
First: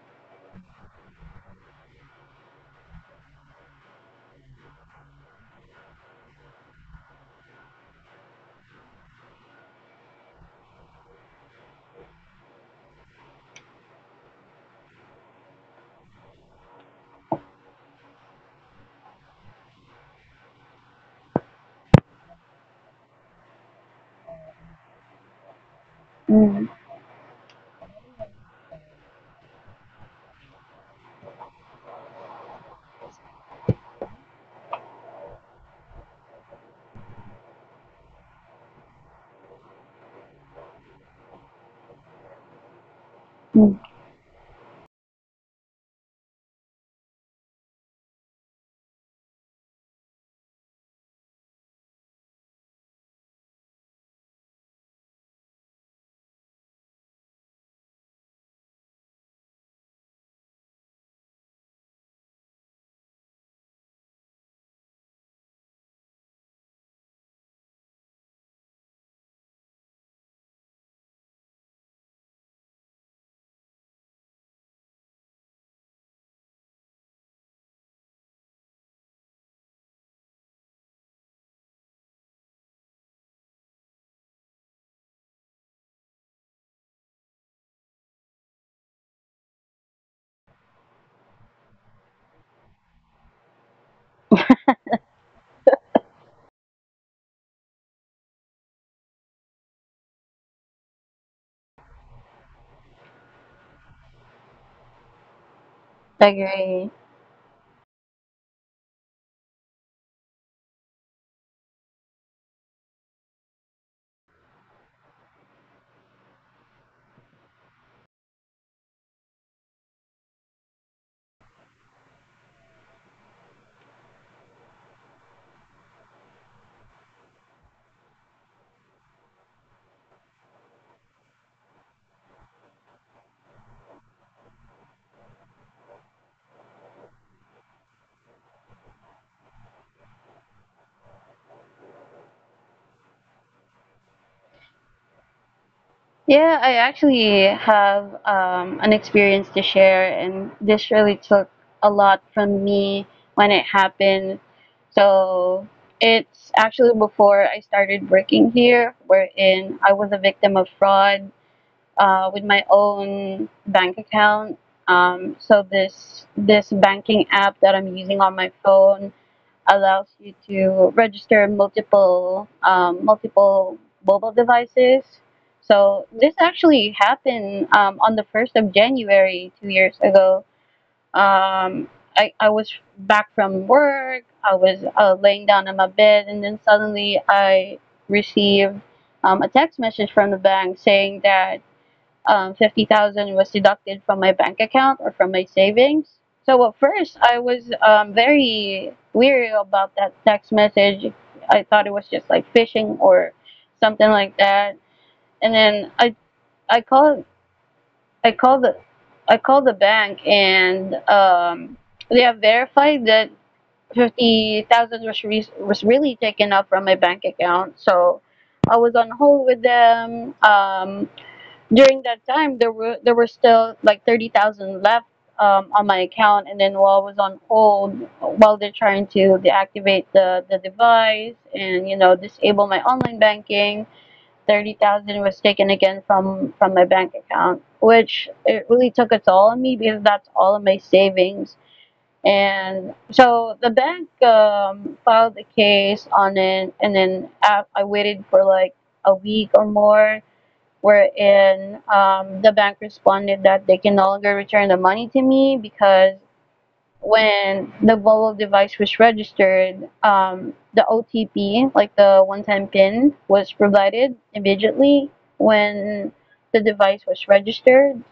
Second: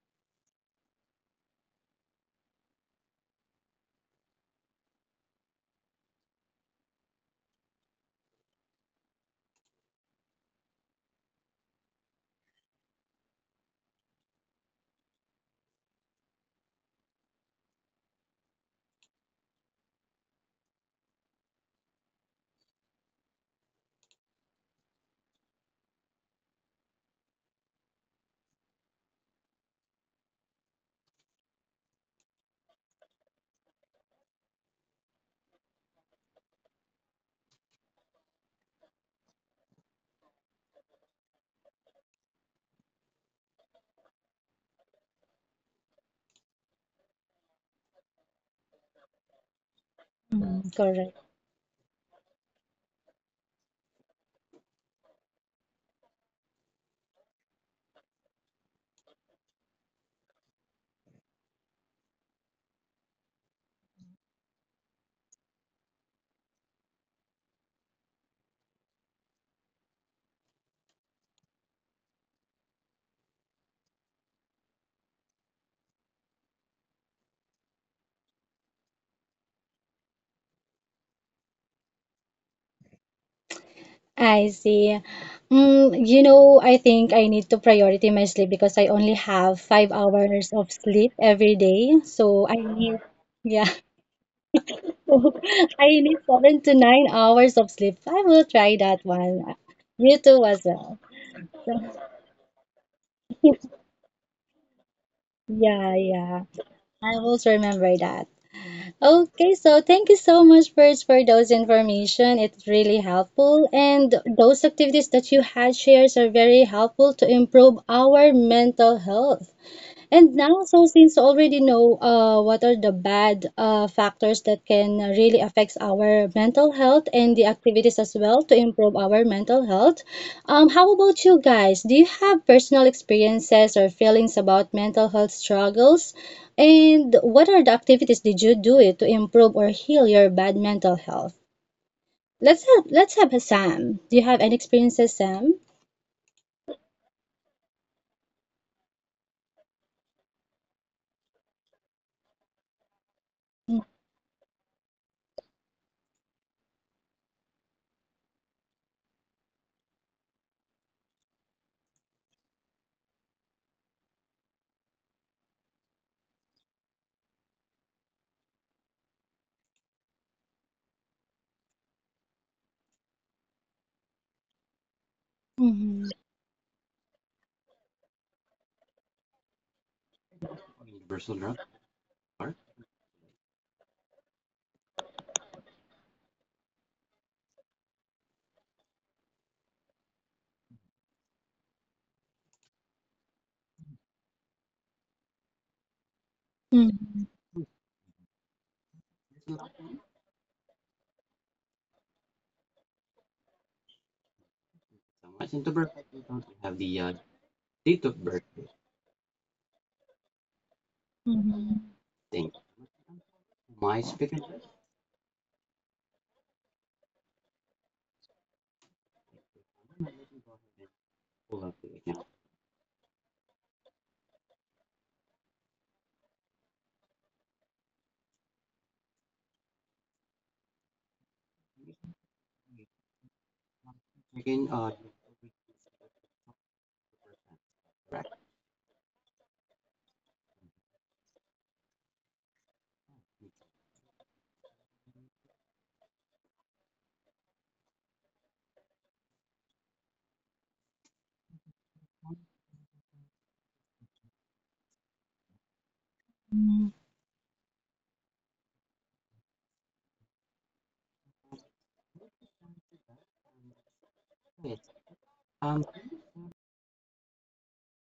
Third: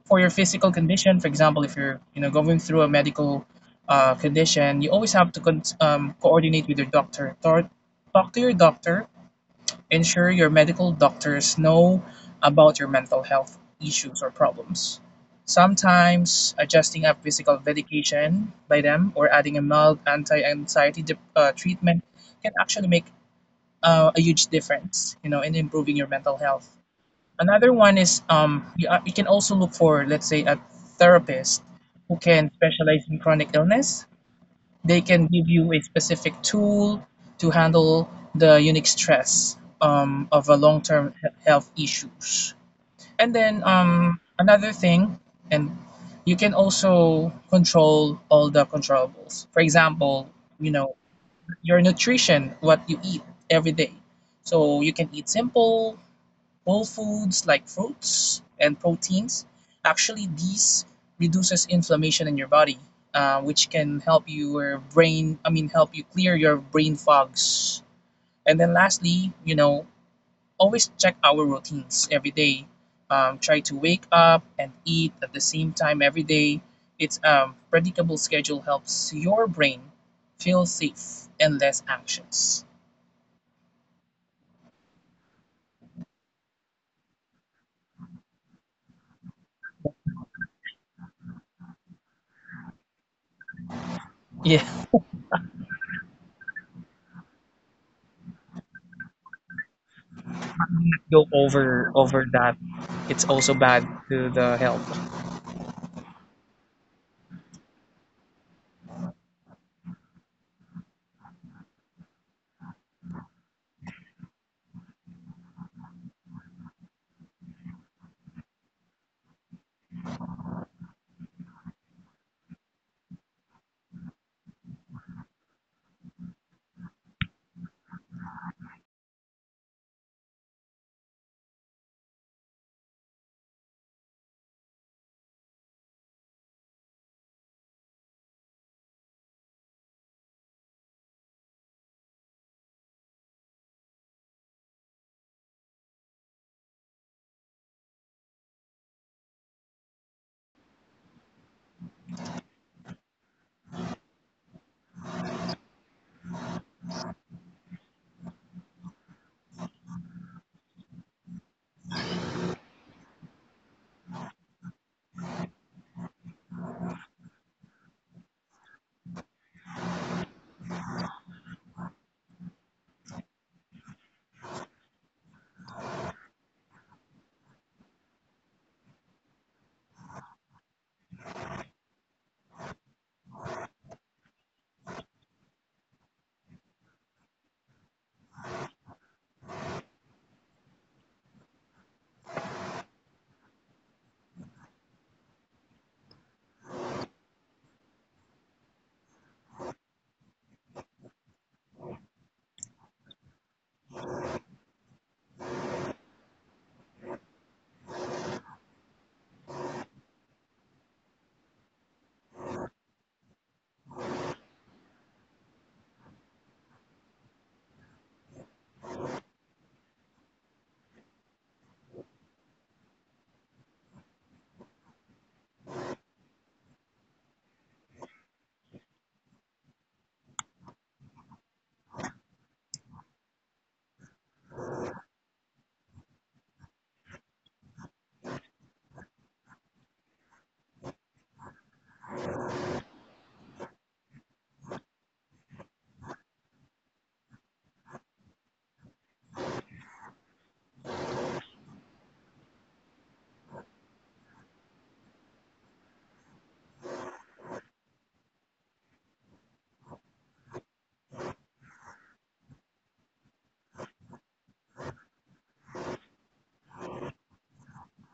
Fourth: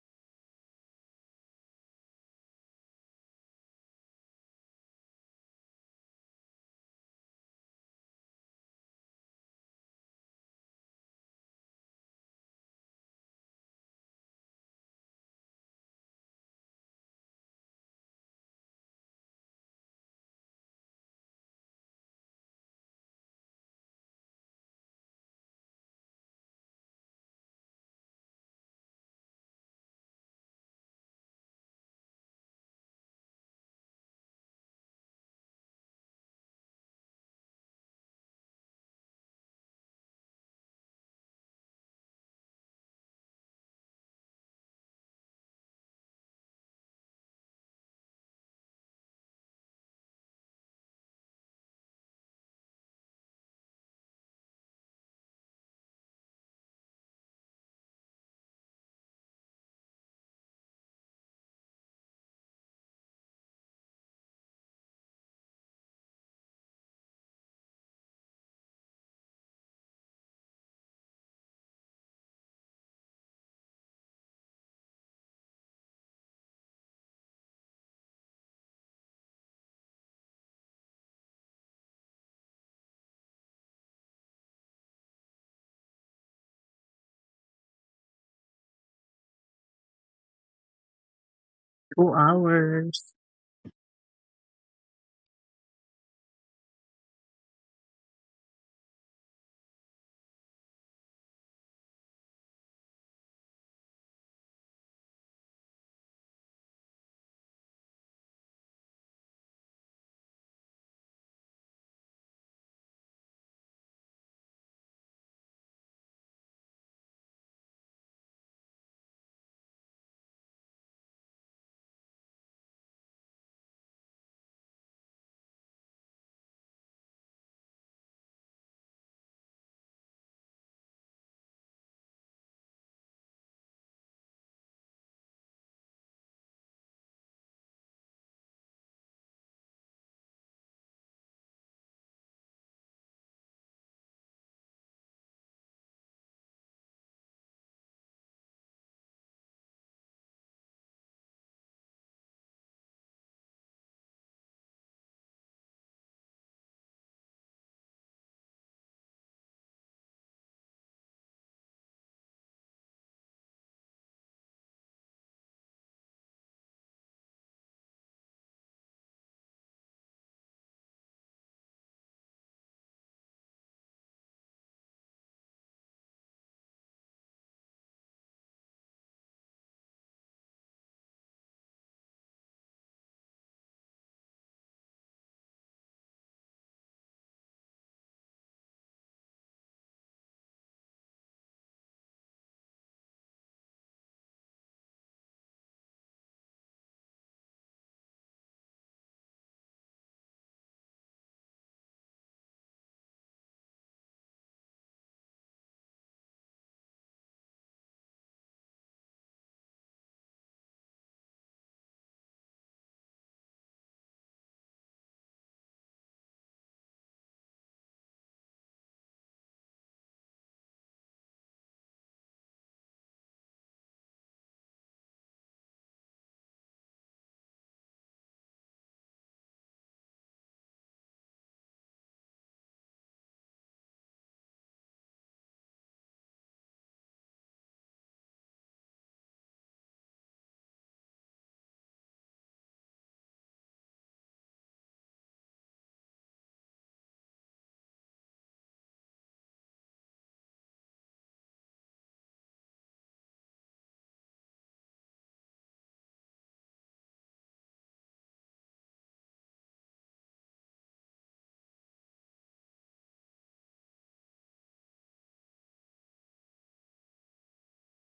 for your physical condition, for example, if you're, you know, going through a medical condition, you always have to coordinate with your doctor. Talk to your doctor. Ensure your medical doctors know about your mental health issues or problems. Sometimes adjusting a physical medication by them or adding a mild anti-anxiety treatment can actually make a huge difference, you know, in improving your mental
mm.
health. Another one is you can also look for, let's say, a therapist who can specialize in chronic illness. They can give you a specific tool to handle the unique stress of a long-term health issues. And then
Mm,
another thing, and you can also control all the controllables. For example,
Mm-hmm.
you know,
Correct.
your nutrition, what you eat every day. So you can eat simple, whole foods like fruits and proteins. Actually these reduces inflammation in your body, which can help your brain, I mean, help you clear your brain fogs. And then lastly, you know, always check our routines every day. Try to wake up and eat at the same time every day. It's predictable schedule helps your brain feel safe and less anxious.
I see. I think I need to priority my sleep because I only have 5 hours of sleep every day.
Two
So I need,
hours.
yeah, [LAUGHS]
Yeah,
so I need 7 to 9 hours of sleep. I will try that one. You too as well.
go over that. It's also bad to the health.
Yeah, yeah.
agree.
I will remember that. Okay, so thank you so much, Birds, for those information. It's really helpful. And those activities that you had shares are very helpful to improve our mental health. And now, so since you already know what are the bad factors that can really affect our mental health and the activities as well to improve our mental health, how about you guys? Do you have personal experiences or feelings about mental health struggles? And what are the activities did you do it to improve or heal your bad mental health? Let's have Sam. Do you have any experiences, Sam?
Yeah, I actually have an experience to share, and this really took a lot from me when it happened. So it's actually before I started working here, wherein I was a victim of fraud with my own bank account. So this banking app that I'm using on my phone allows you to register multiple mobile devices.
Mm-hmm.
So this actually happened on the first of January 2 years ago. Um, I was back from work. I was laying down on my bed, and then suddenly I received a text message from the bank saying that 50,000 was deducted from my bank account or from my savings. So at first, I was very weary about that text message. I thought it was just like phishing or something like that. And then I called I called the I called the bank and
Mm-hmm.
they have verified that 50,000 was really taken up from my bank account. So I was on hold with them. During that time there were still like 30,000 left on my account, and then while I was on hold, while they're trying to deactivate the device and disable my online banking, 30,000 was taken again from my bank account, which it really took a toll on me because that's all of my savings. And so the bank filed a case on it, and then I waited for like a week or more, wherein the bank responded that they can no longer return the money to me, because when the mobile device was registered, the OTP, like the one time PIN, was provided immediately when the device was registered,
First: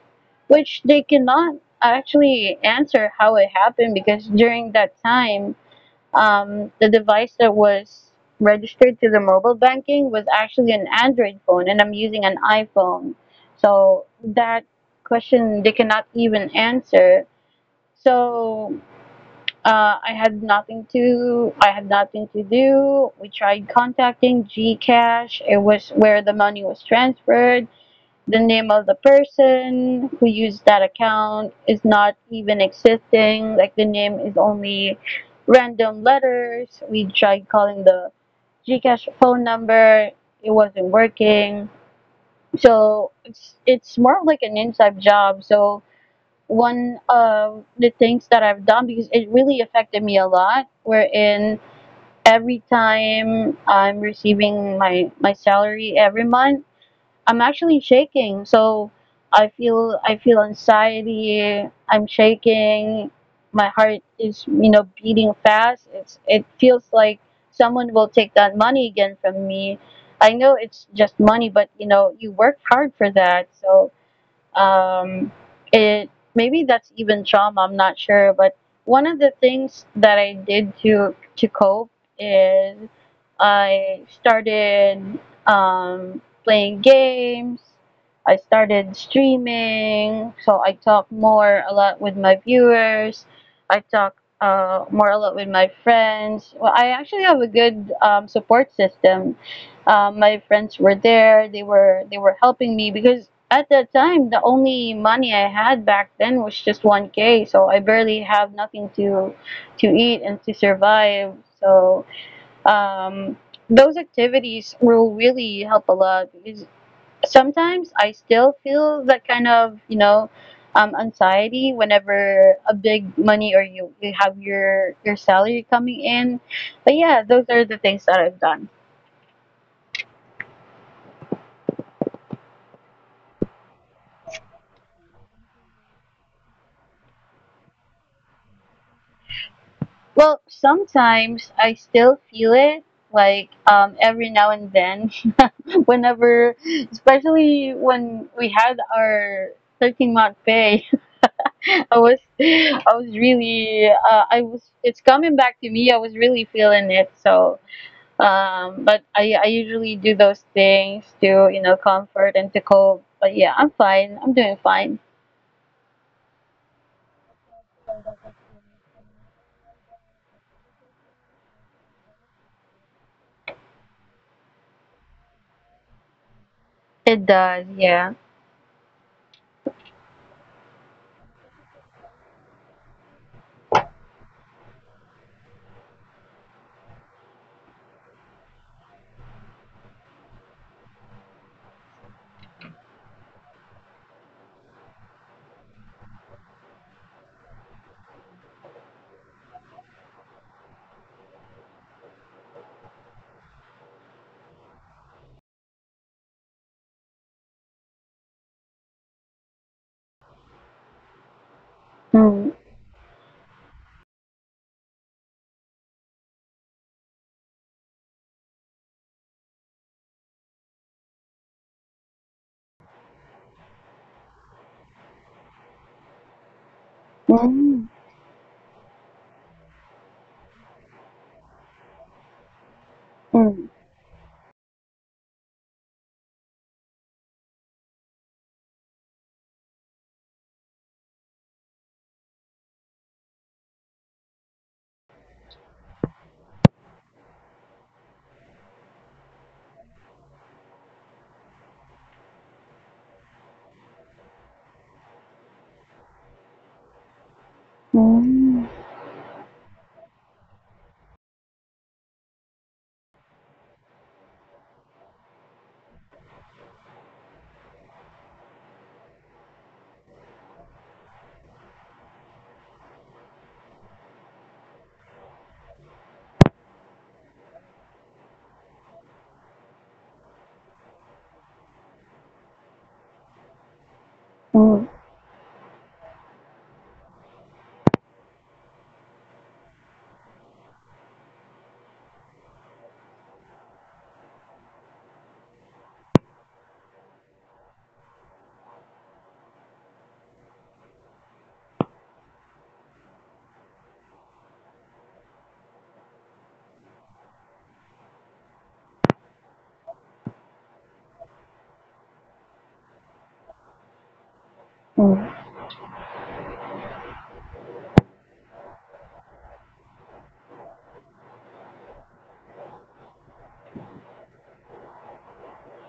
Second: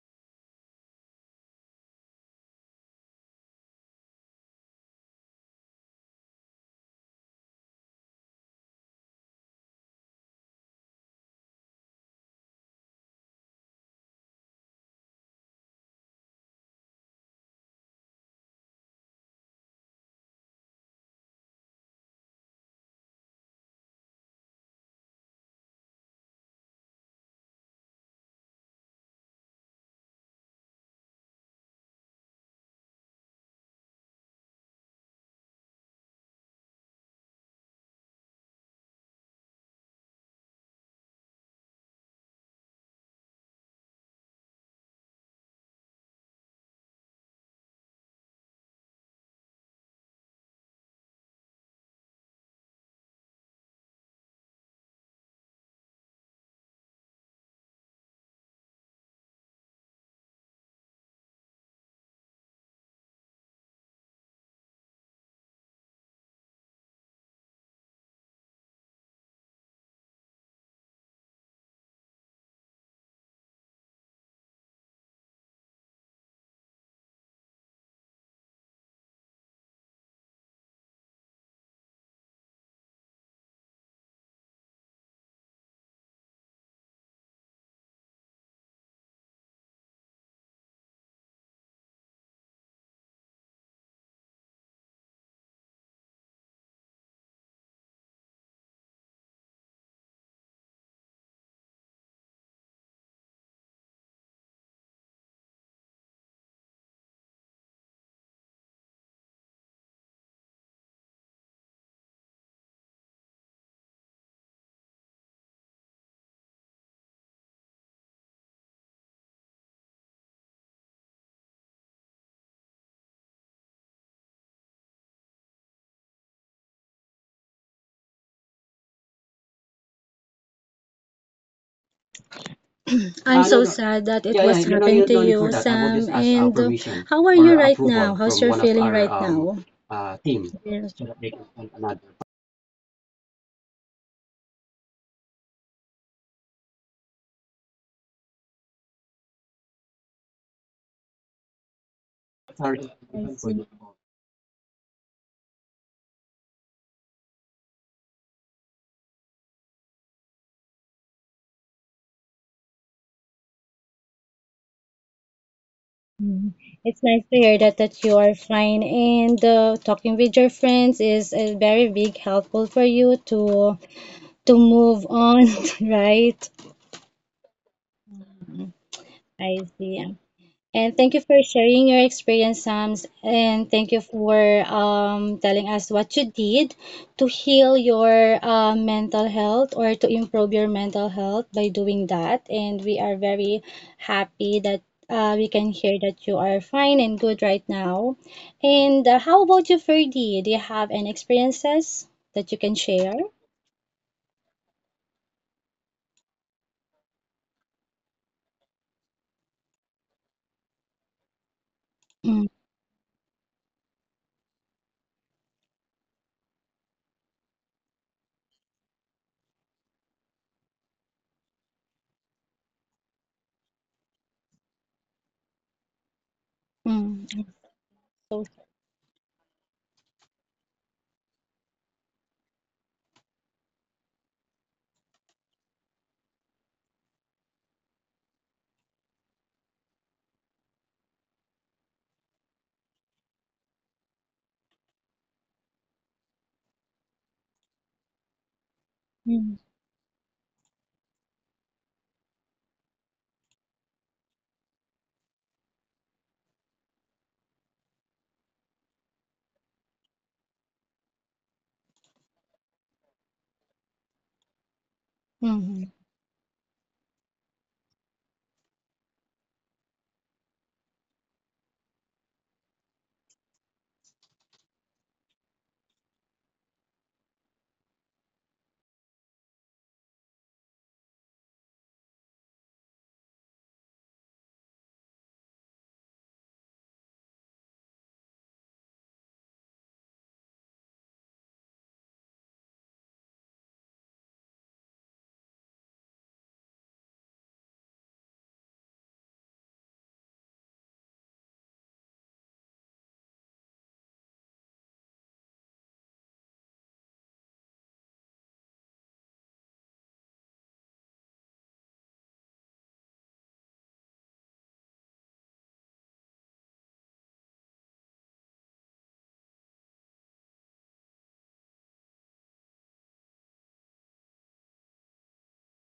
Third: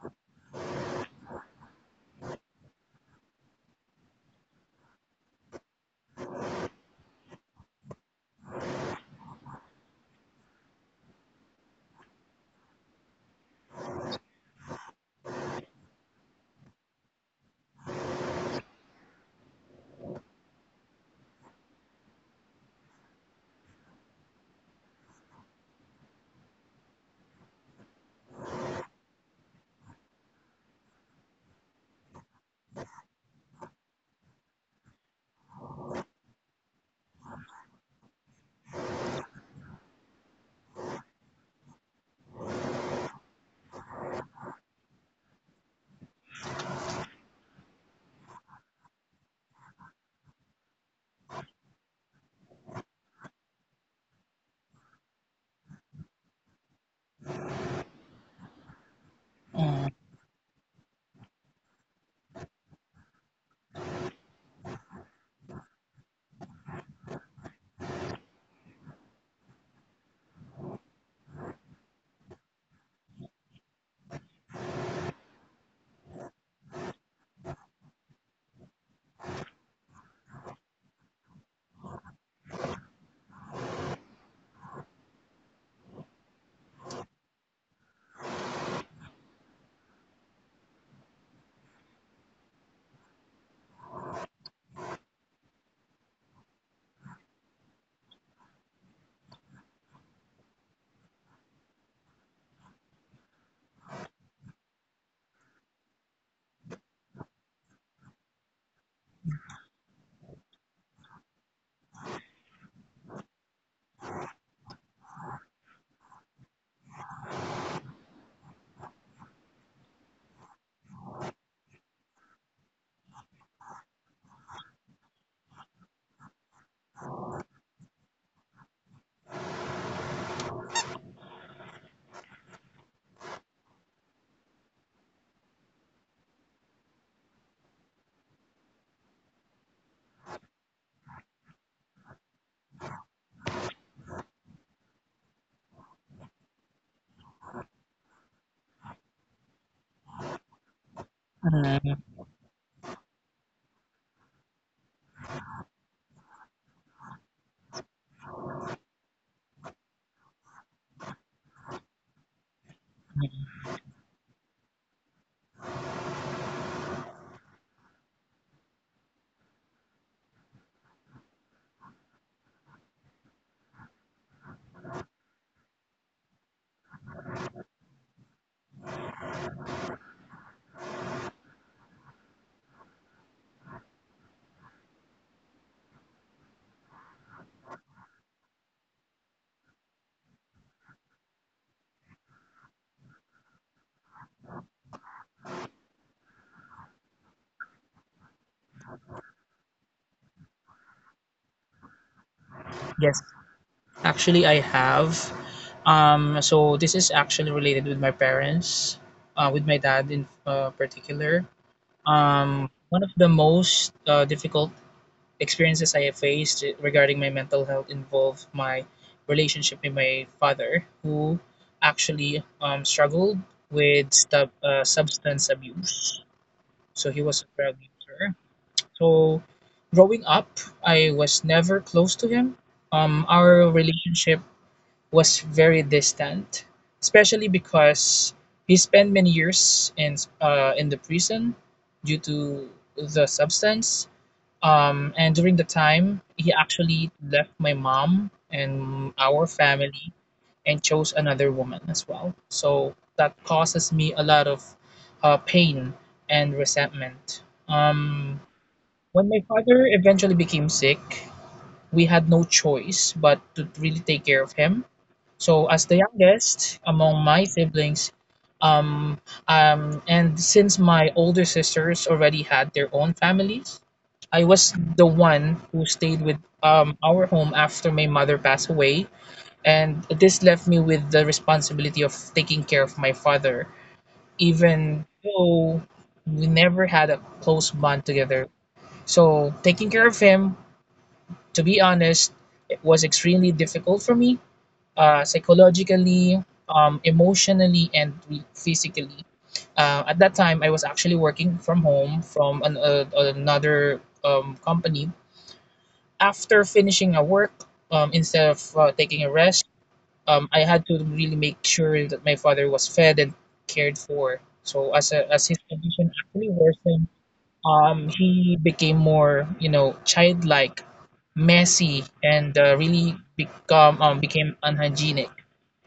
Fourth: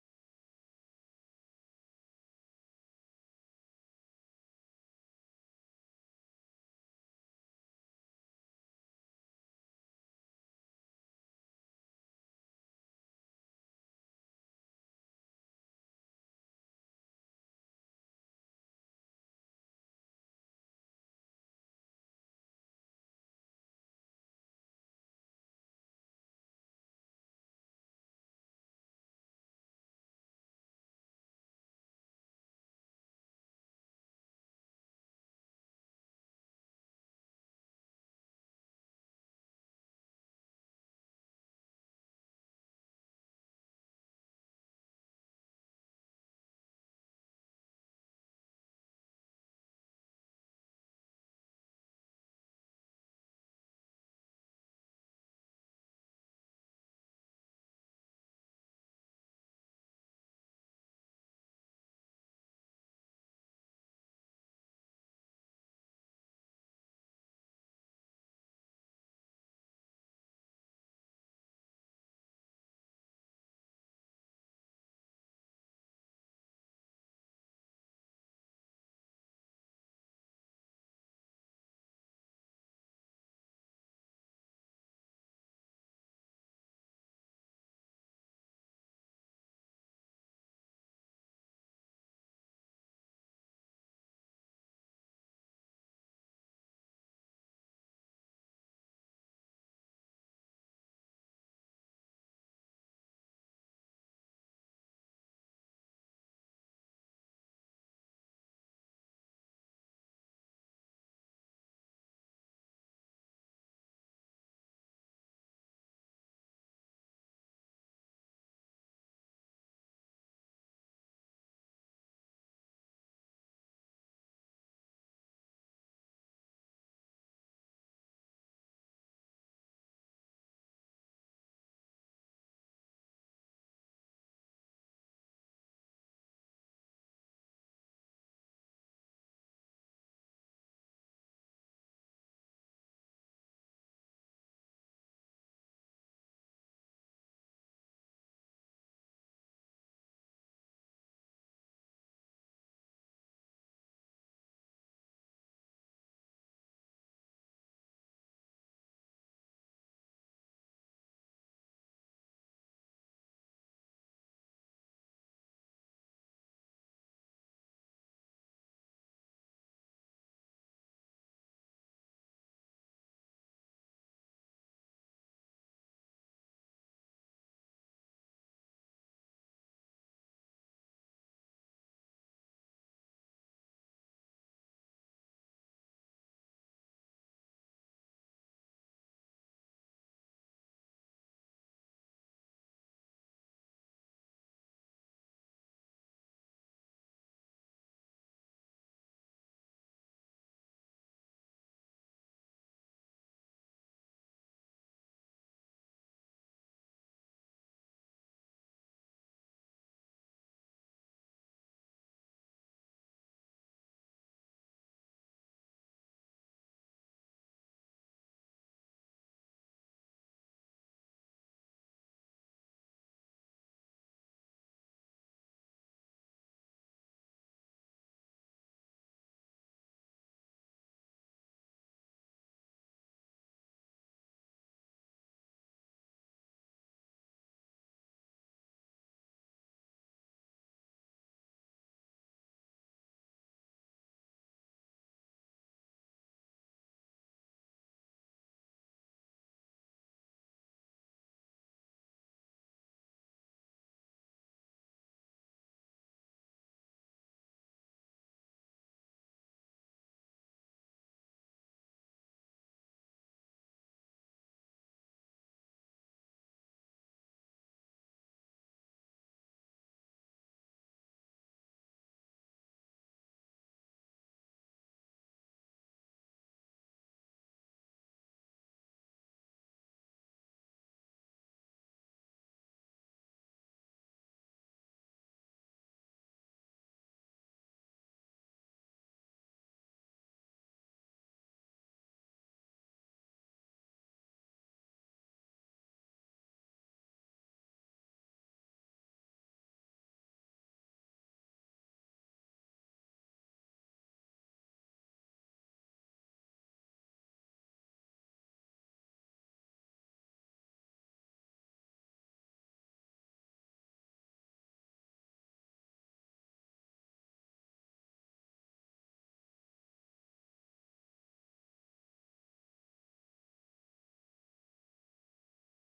which they cannot actually answer how it happened because during that time the device that was registered to the mobile banking was actually an Android phone, and I'm using an iPhone. So that question they cannot even answer. So I had nothing to do. We tried contacting GCash. It was where the money was transferred. The name of the person who used that account is not even existing. Like the name is only random letters. We tried calling the GCash phone number. It wasn't working. So it's more of like an inside job. So one of the things that I've done, because it really affected me a lot, wherein every time I'm receiving my salary every month, I'm actually shaking, so I
Mm,
feel I feel anxiety. I'm shaking. My heart is beating fast. It feels like someone will take that money again from me. I know it's just money, but you worked hard for that, so um, it maybe that's even trauma. I'm not sure. But one of the things that I did to cope is I started playing games. I started streaming, so I talk more a lot with my viewers. I talk more a lot with my friends. Well, I actually have a good support system. My friends were there. They were helping me because at that time the only money I had back then was just 1K. So I barely have nothing to eat and to survive. So um, those activities will really help a lot, because sometimes I still feel that kind of anxiety whenever a big money or you have your salary coming in. But yeah, those are the things that I've done.
I'm so sad that it was happened to you, Sam. And how are you right now? Approval How's your feeling right now?
Well,
Yes.
sometimes I still feel it, like every now and then, [LAUGHS] whenever, especially when we had our 13th month pay, [LAUGHS] I was,
I
I was
see.
really, uh, I was, it's coming back to me. I was really feeling it. So, but I usually do those things to comfort and to cope. But yeah, I'm fine. I'm doing fine.
Mm. It's nice to hear that you are fine and talking with your friends is a very big helpful for you to move on, [LAUGHS] right?
It does, yeah.
I see. And thank you for sharing your experience, Sams. And thank you for telling us what you did to heal your mental health or to improve your mental health by doing that. And we are very happy that we can hear that you are fine and good right now. And how about you, Ferdy? Do you have any experiences that you can share?
yes, actually, I have. So this is actually related with my parents, with my dad in particular.
Mm,
Mm,
One of the most difficult experiences I have faced regarding my mental health involved my relationship with my father, who actually struggled with substance abuse. So he
mm,
was a drug
mm,
user.
so-
So growing up, I was never close to him.
mm, mm,
Our relationship was very distant, especially because he spent many years in the prison due to the substance. And during the time, he actually left my mom and our
mm,
family and chose another woman as well. So that causes me a lot of pain and resentment. Um,
mm,
when my father eventually became sick, we had no choice but to really take care of him. So, as
mhm.
the youngest among my siblings, um, and since my older sisters already had their own families, I was the one who stayed with our home after my mother passed away, and this left me with the responsibility of taking care of my father,
mm.
even though we never had a close bond together. So, taking care of him, to be honest, it was extremely difficult for me, psychologically, emotionally, and physically. At that time, I was actually working from home from another company. After finishing a work, instead of taking a rest, I had to really make sure that my father was fed and cared for. So as a,
Mm.
as his condition actually worsened, he became more, you know, childlike, messy, and really become became unhygienic.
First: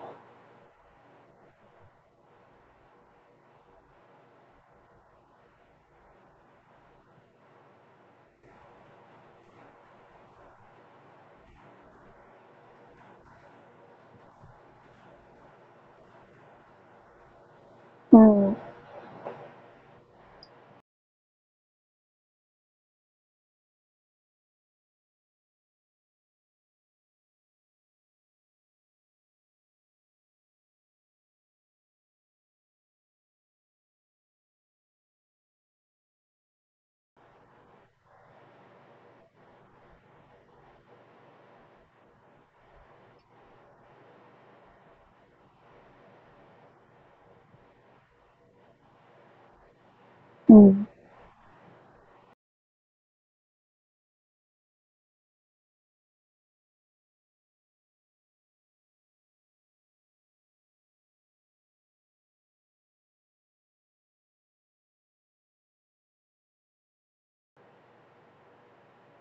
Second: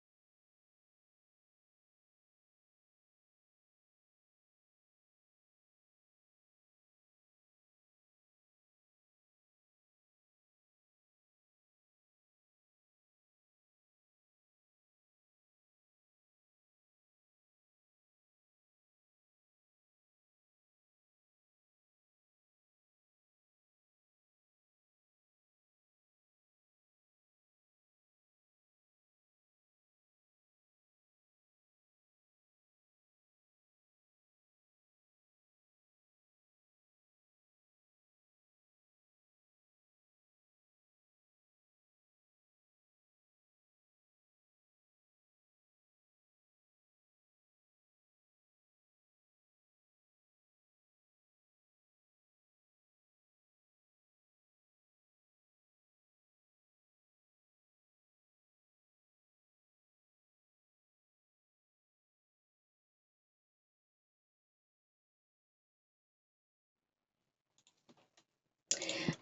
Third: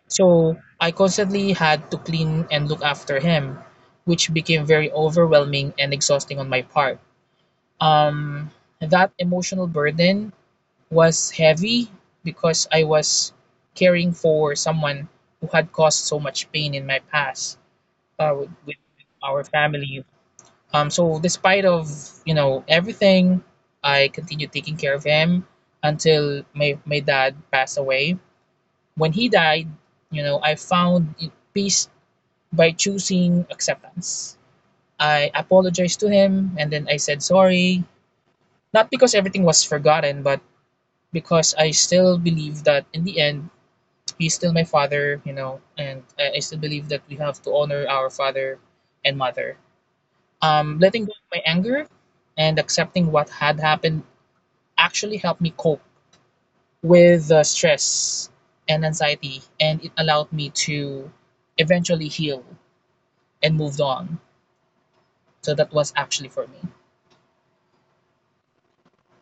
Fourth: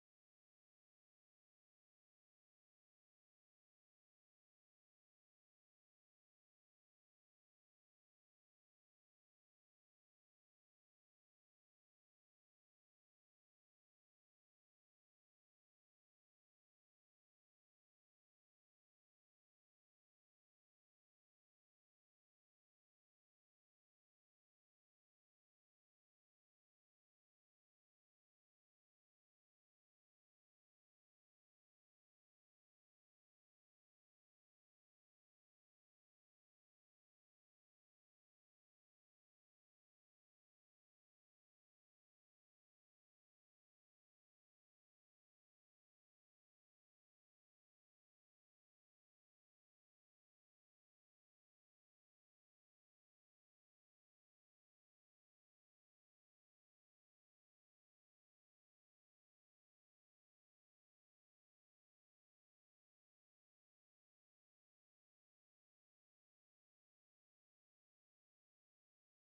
So I constantly had to clean and look after him, which became very overwhelming and exhausting on my part. Um, that emotional burden was heavy because I was caring for someone who had caused so much pain in my past
Mm,
with our family. So despite of you know everything, I continued taking care of him until my dad passed away. When he died, you know I found peace by choosing acceptance. I apologized to him and then I said sorry, not because everything was forgotten, but because I still believe that in the end he's still my father, you know, and I still believe that we have to honor our father and mother.
mm,
Letting go of my anger and accepting what had happened actually helped me cope with the stress and anxiety, and it allowed me to eventually heal and moved on. So that was actually for me.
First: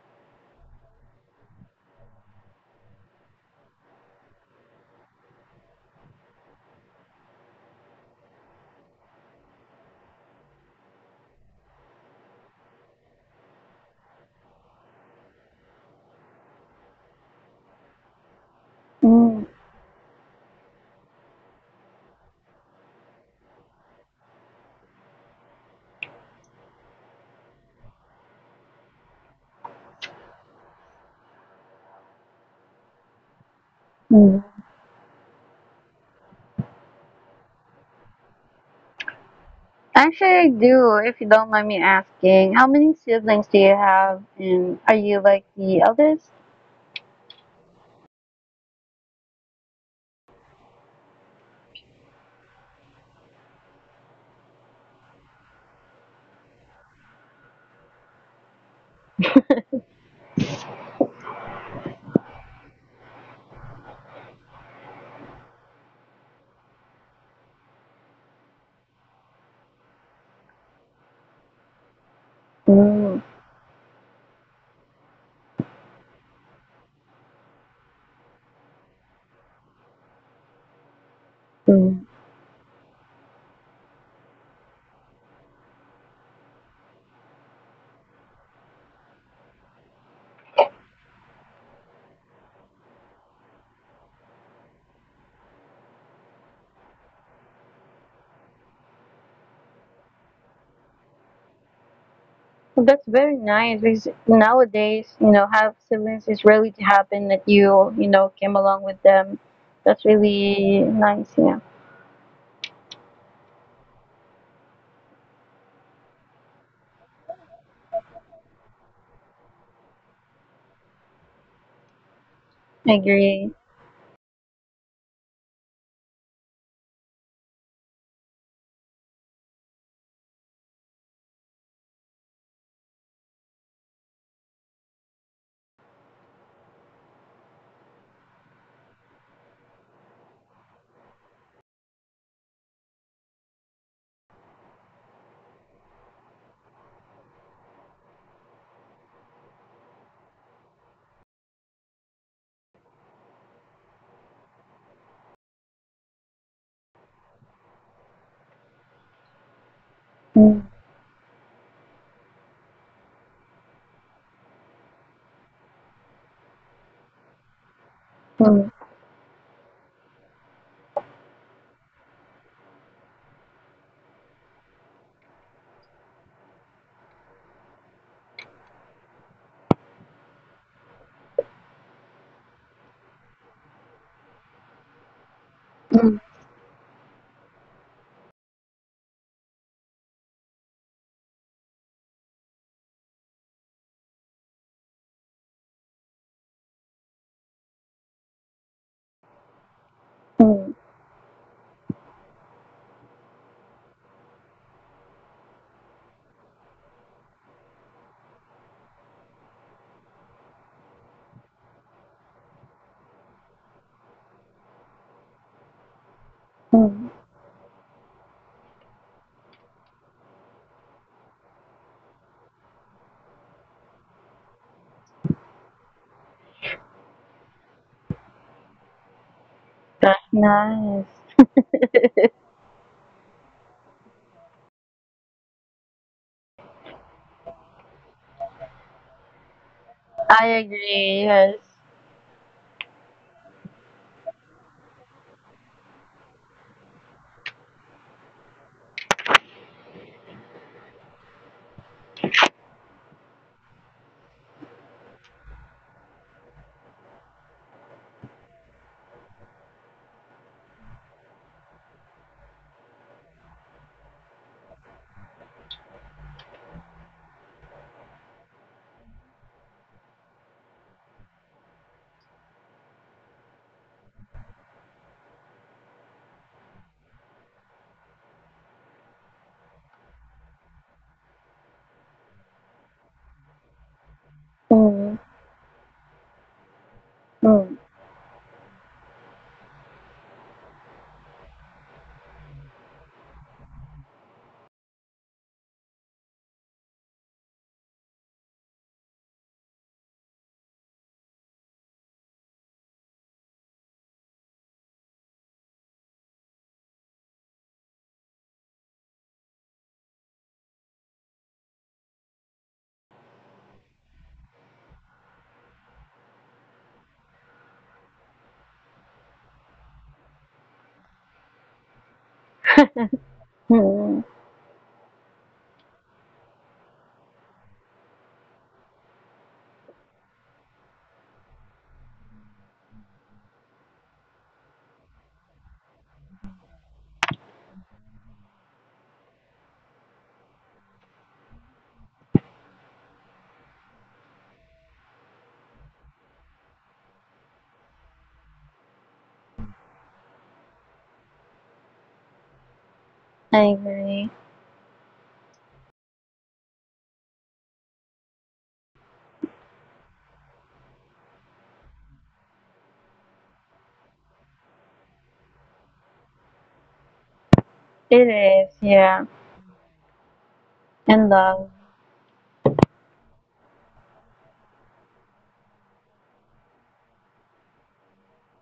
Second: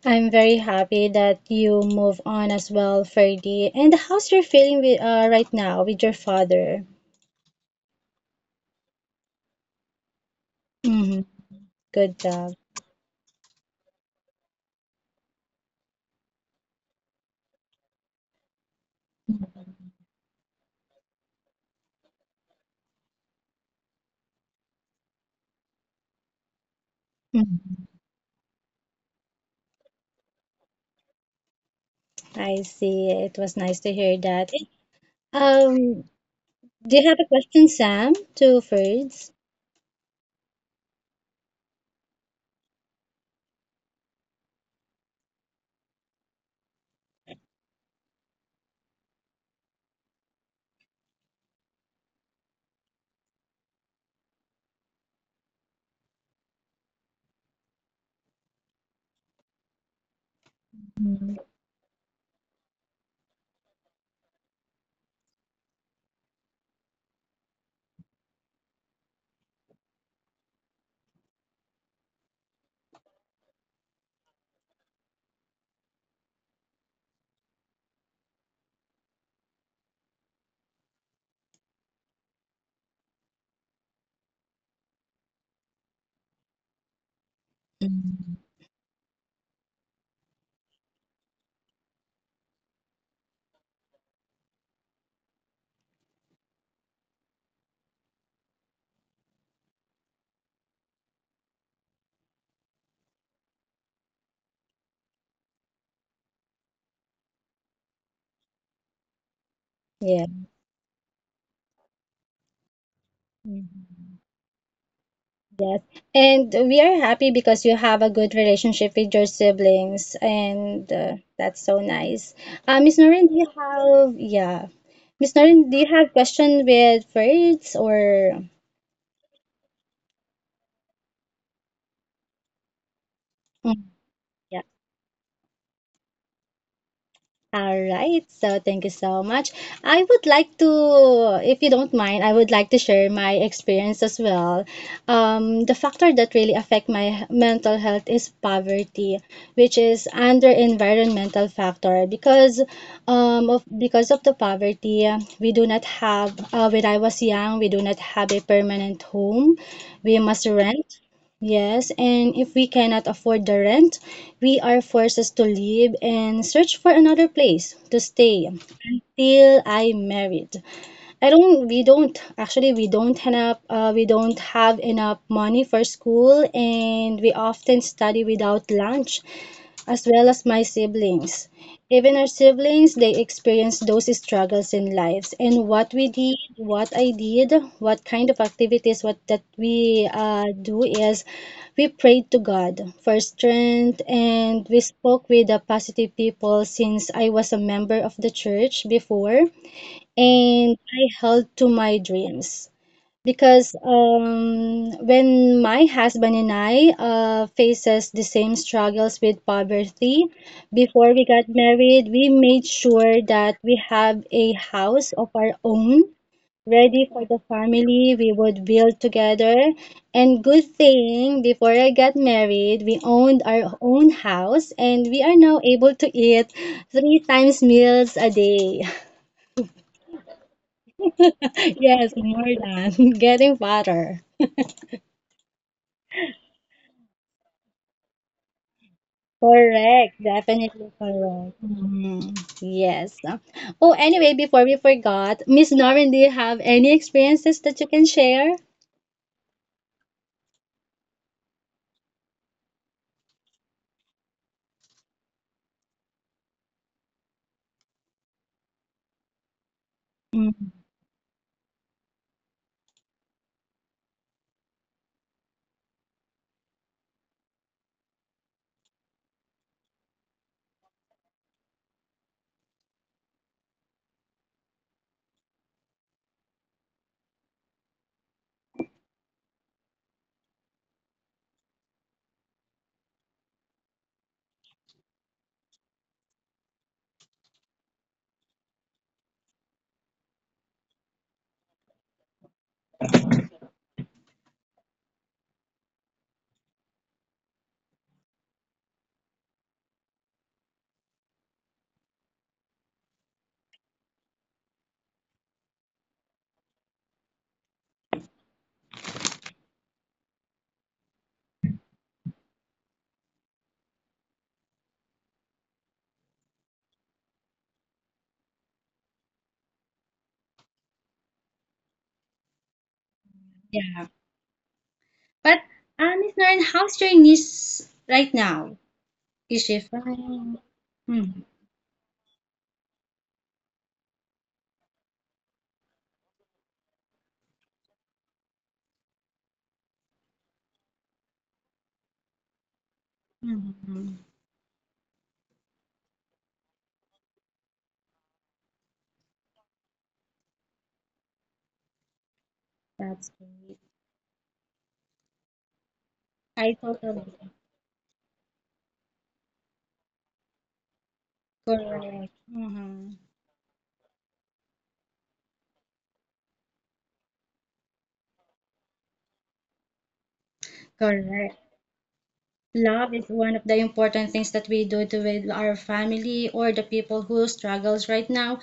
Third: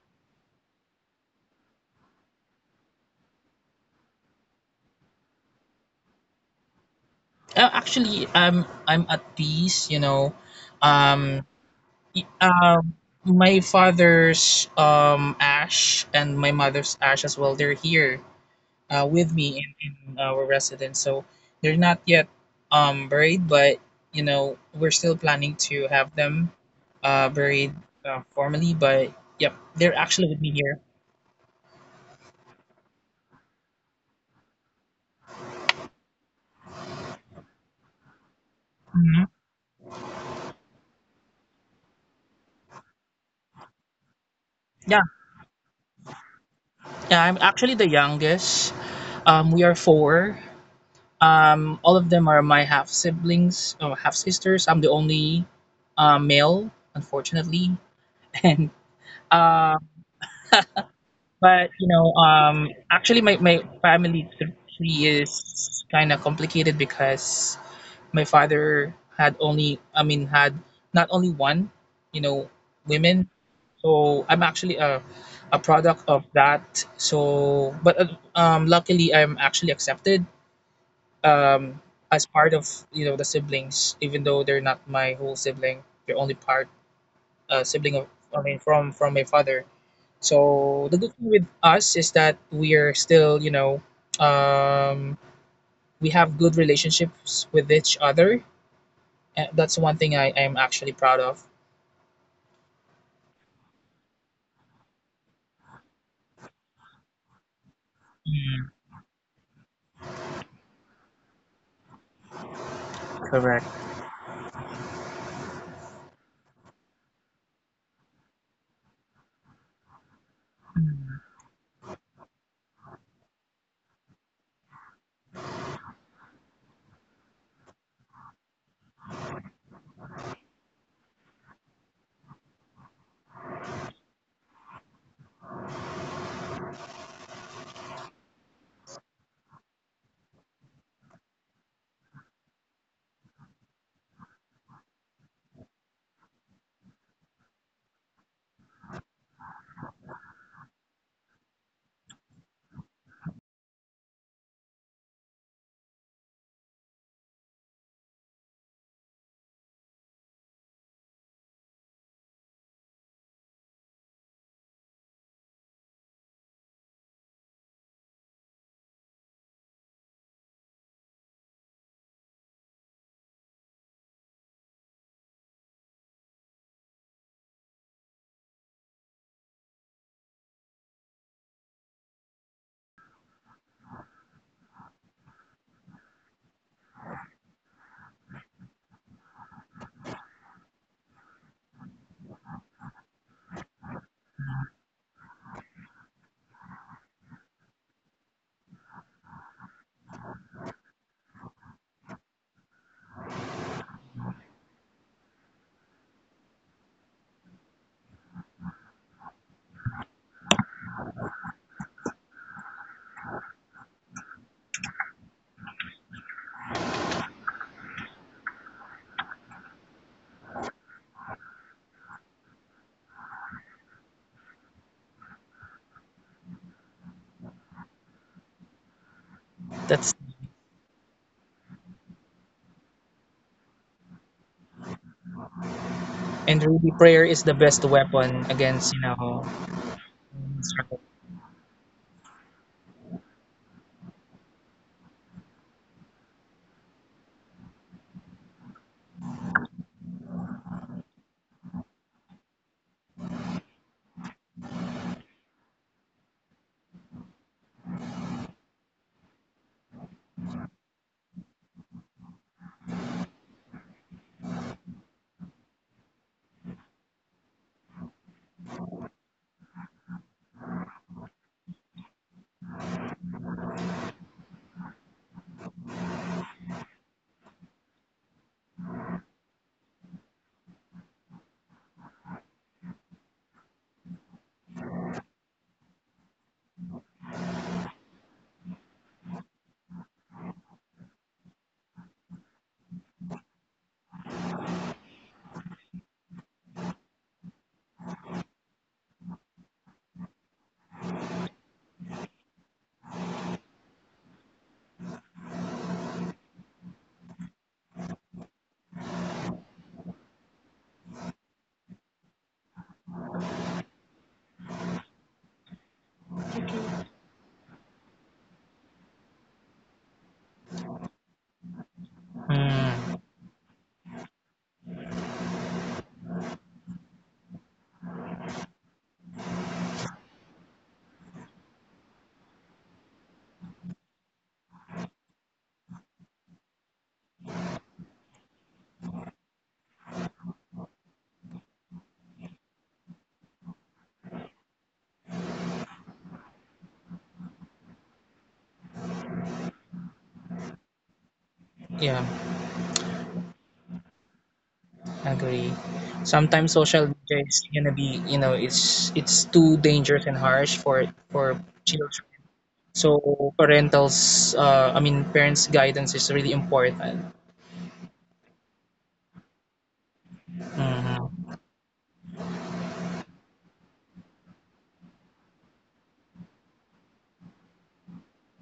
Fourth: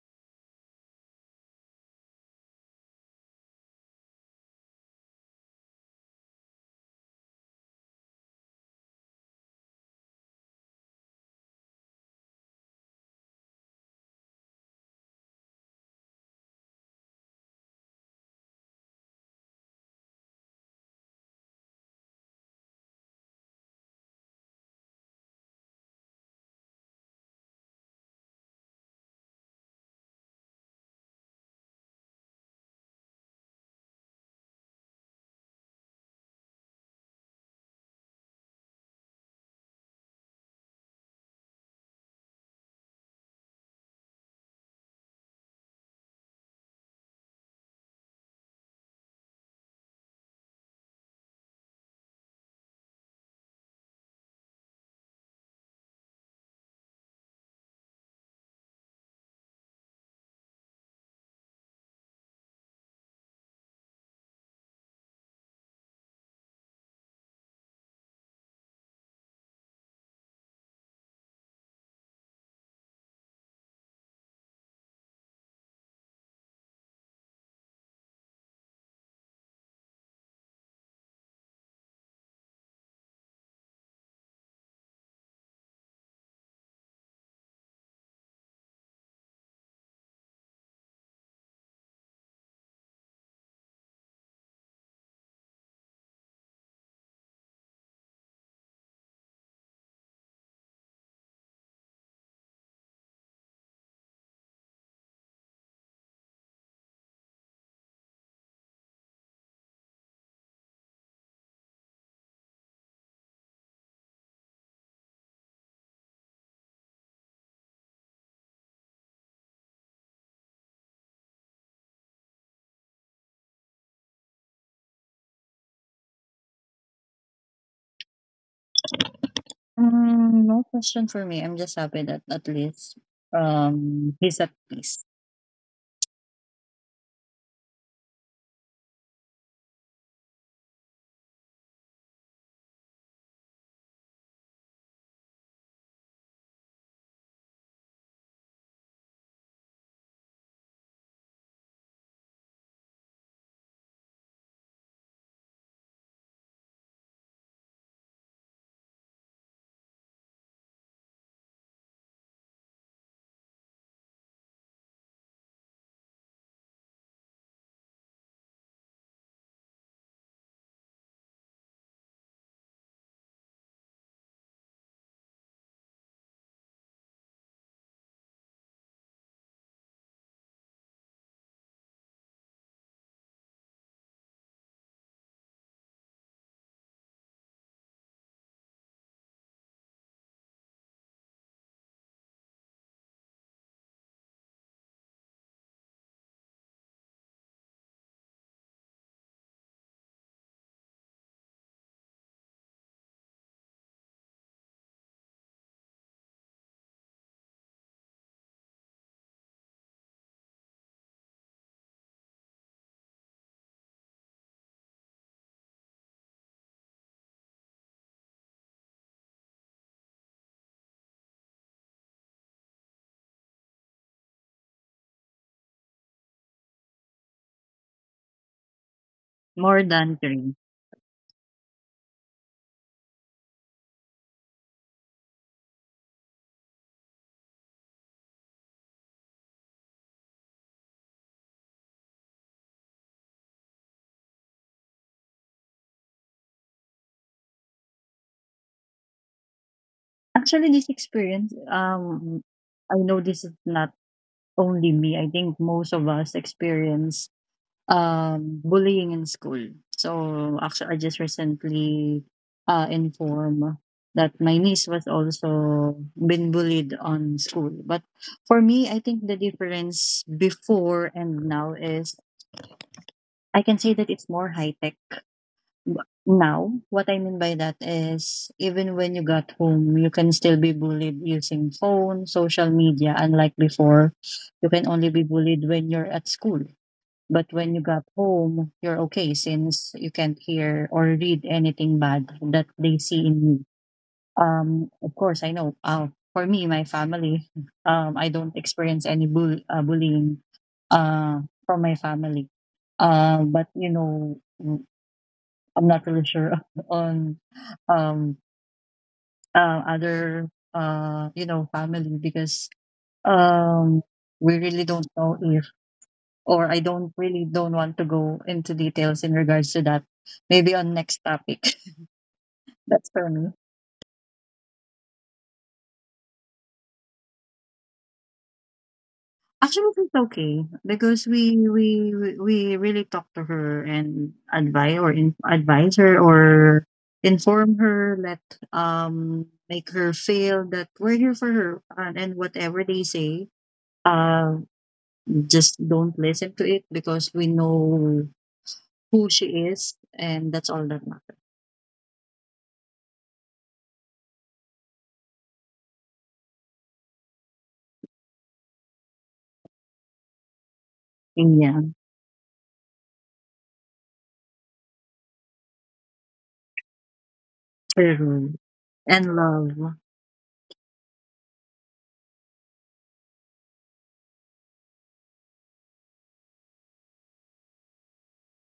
I'm very happy that you move on as well, Ferdy. And how's your feeling with, right now with your father?
Actually, I'm at peace. You know,
Hmm.
um,
Good
y-
job.
um, my father's ash and my mother's ash as well. They're here with
mm,
me in and our residence. So they're not yet buried, but you know we're still planning to have them buried
Mhm.
formally. But yep, they're actually with me here.
I see. It was nice to hear
mm.
that. Um, do you have a question, Sam, to
Mhm.
Ferds?
Actually, I do, if you don't mind me asking. How many siblings do you have, and are
Yeah,
you like the eldest?
yeah. I'm actually the youngest. We are four. All of them are my half siblings, or half sisters. I'm the only male, unfortunately, [LAUGHS] and uh, but you know, actually, my family tree is kind of complicated because my father had only, I mean, had not only one, you know,
Mm,
women. So I'm actually a product of that. So, but luckily, I'm actually accepted um
mm.
as part of you know the siblings, even though they're not my whole sibling. They're only part sibling of,
Mhm.
I mean, from my father. So the good thing with us is that we are still, you know, um, we have good relationships with each other. And that's one thing I am actually proud of.
Well, that's very nice because nowadays, have siblings is rarely to happen that you came
Mm,
along with them. That's
Yeah.
really nice, yeah.
correct.
Mhm. Yes. And we are happy because you have a good relationship with your siblings, and
Mm,
that's so nice.
I
Miss Noreen, do you
agree.
have, yeah. Miss Noreen, do you have question with words or?
No question for me. I'm just happy that at least
Mm,
he's at
yeah.
peace.
All right, so thank you so much. I would like to, if you don't mind, I would like to share my experience as well. The factor that really affect my mental health is poverty, which is under environmental factor because of because of the poverty, we do not have. When I was young, we do not have a permanent home. We must
Mm,
rent, yes, and if we cannot afford the rent, we are forced to leave and search for another place to stay
mm,
till I married. I don't, we don't, actually, we don't have enough money for school, and we often study without lunch as well as my siblings. Even our siblings, they experienced those struggles in lives. And
mm,
what I did, what kind of activities, what that we do is, we prayed to God for strength and we spoke with the positive people since I was a member of the church before,
mm,
and I held to my dreams because when my husband and I faces the same struggles with poverty, before we got married, we made sure that we have a house of our own
mm.
ready for the family we would build together. And good thing, before I got married, we owned our own house, and we are now able to eat three times meals a day. [LAUGHS]
More
that's
That's
than three.
nice.
Yes, more
[LAUGHS]
than, [LAUGHS] getting fatter.
and really prayer is the best weapon against, you know,
Correct,
I
definitely
struggle.
agree, yes.
correct. Mhm. Yes. Oh, anyway, before we forgot, Miss Noreen, do you have any experiences that you can share?
Actually, this experience, I know this is not only me. I think most of us experience bullying in school. So
Mm,
actually, I just recently informed that my niece was also been bullied on school. But for me, I think the difference before and now is I can say that it's more high tech. But now, what I mean by that is even when you got home, you can still be bullied using phone, social media. Unlike before, you can only
Mm,
be bullied when you're at school. But when
mm.
you got home, you're okay since you can't hear or read anything bad that they see in you. Of course, I know. For me, my family, I don't experience any bullying from my family. But you know, I'm not really sure [LAUGHS] on um other you know family because um we really don't know if or I don't really don't want to go into details in regards to that. Maybe on next topic. [LAUGHS] That's
[LAUGHS]
Mm,
for me.
yeah.
Hmm,
But Miss Noreen, how's your niece right now? Is she
Actually, it's
fine?
okay because
Mhm,
we really talk to her and advise her or inform her, let make her feel that we're here for her, and whatever they say,
mhm.
uh, just don't listen to it because we know who she is and that's all that matters.
yeah,
That's
I
great.
agree.
agree. Sometimes
I
social
totally
media is gonna be, you know, it's too dangerous and harsh for for
And yeah,
children.
correct. Mhm.
So parentals, I mean parents' guidance is really important.
It
true.
is, yeah.
And love.
And
Mhm,
Correct.
love.
Love is one of the important things that we do to with our family or the people who struggles right now,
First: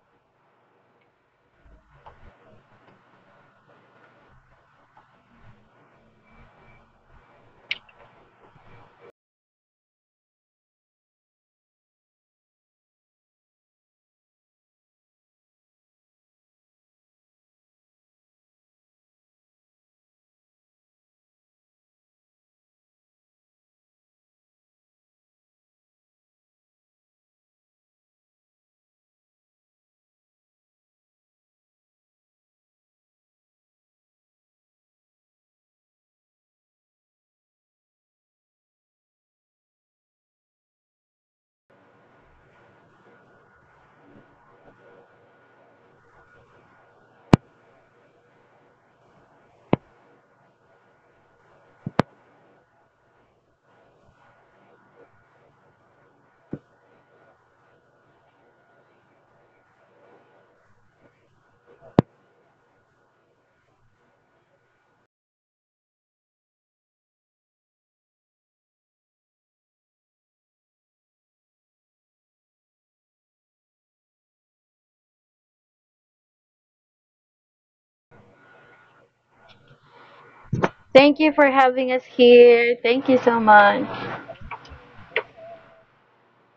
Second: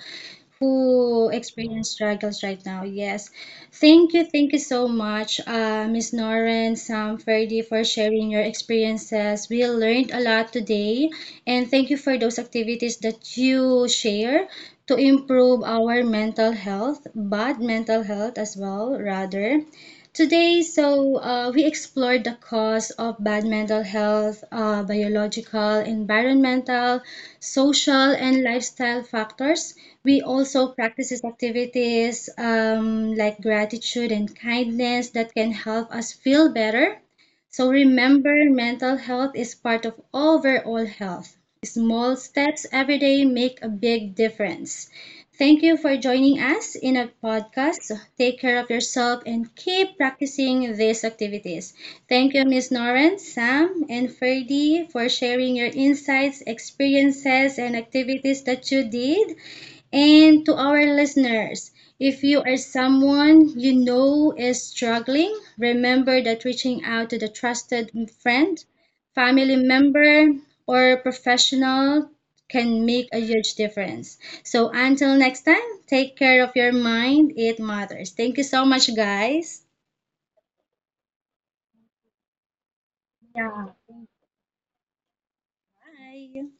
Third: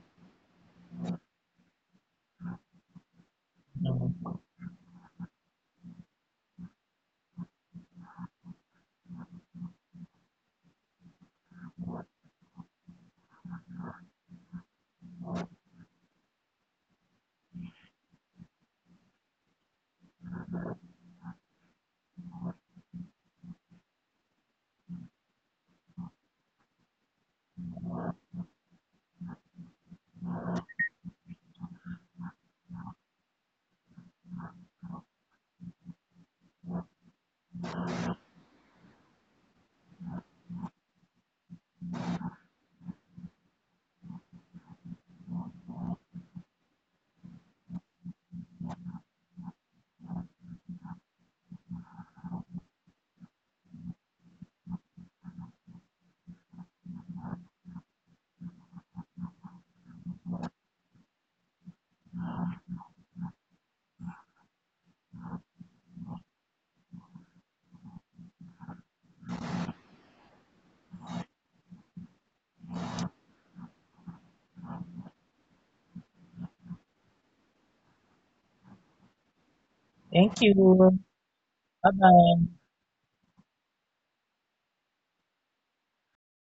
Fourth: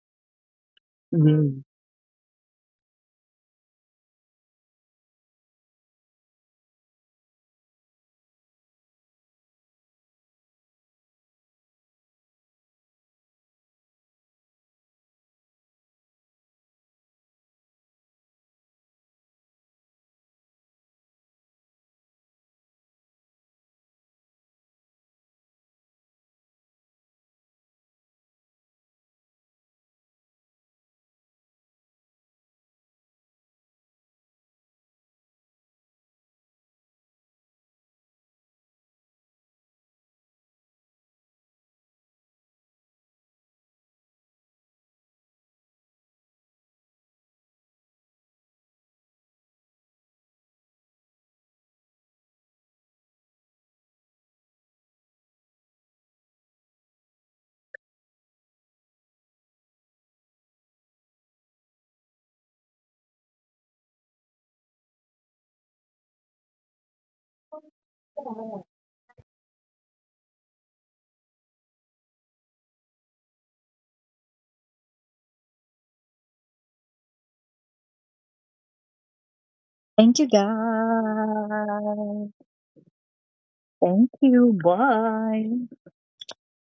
who
Yay.
experience struggles right now. Yes. Thank you.
mhm.
Thank you so much, Miss Noren, Sam, Ferdy, for sharing your experiences. We learned a lot today, and thank you for those activities that you share to improve our mental health, but mental health as well, rather. Today, so we explored the cause of bad mental health, biological, environmental, social, and lifestyle factors. We also practices activities like gratitude and kindness that can help us feel better. So remember, mental health is part of overall health. Small steps every day make a big difference. Thank you for joining us in a podcast. So take care of yourself and keep practicing these activities. Thank you, Ms. Noren, Sam, and Ferdy for sharing your insights, experiences, and activities that you did. And to our listeners, if you are someone you know is struggling, remember that reaching out to the trusted friend, family member, or professional can make a huge difference. So until next time, take care of your mind. It matters. Thank you so much, guys.
Thank you
Thank you.
guys.
Thank you for having us
Bye-bye.
here. Thank you so
Thank
much.
you. Bye.
Bye.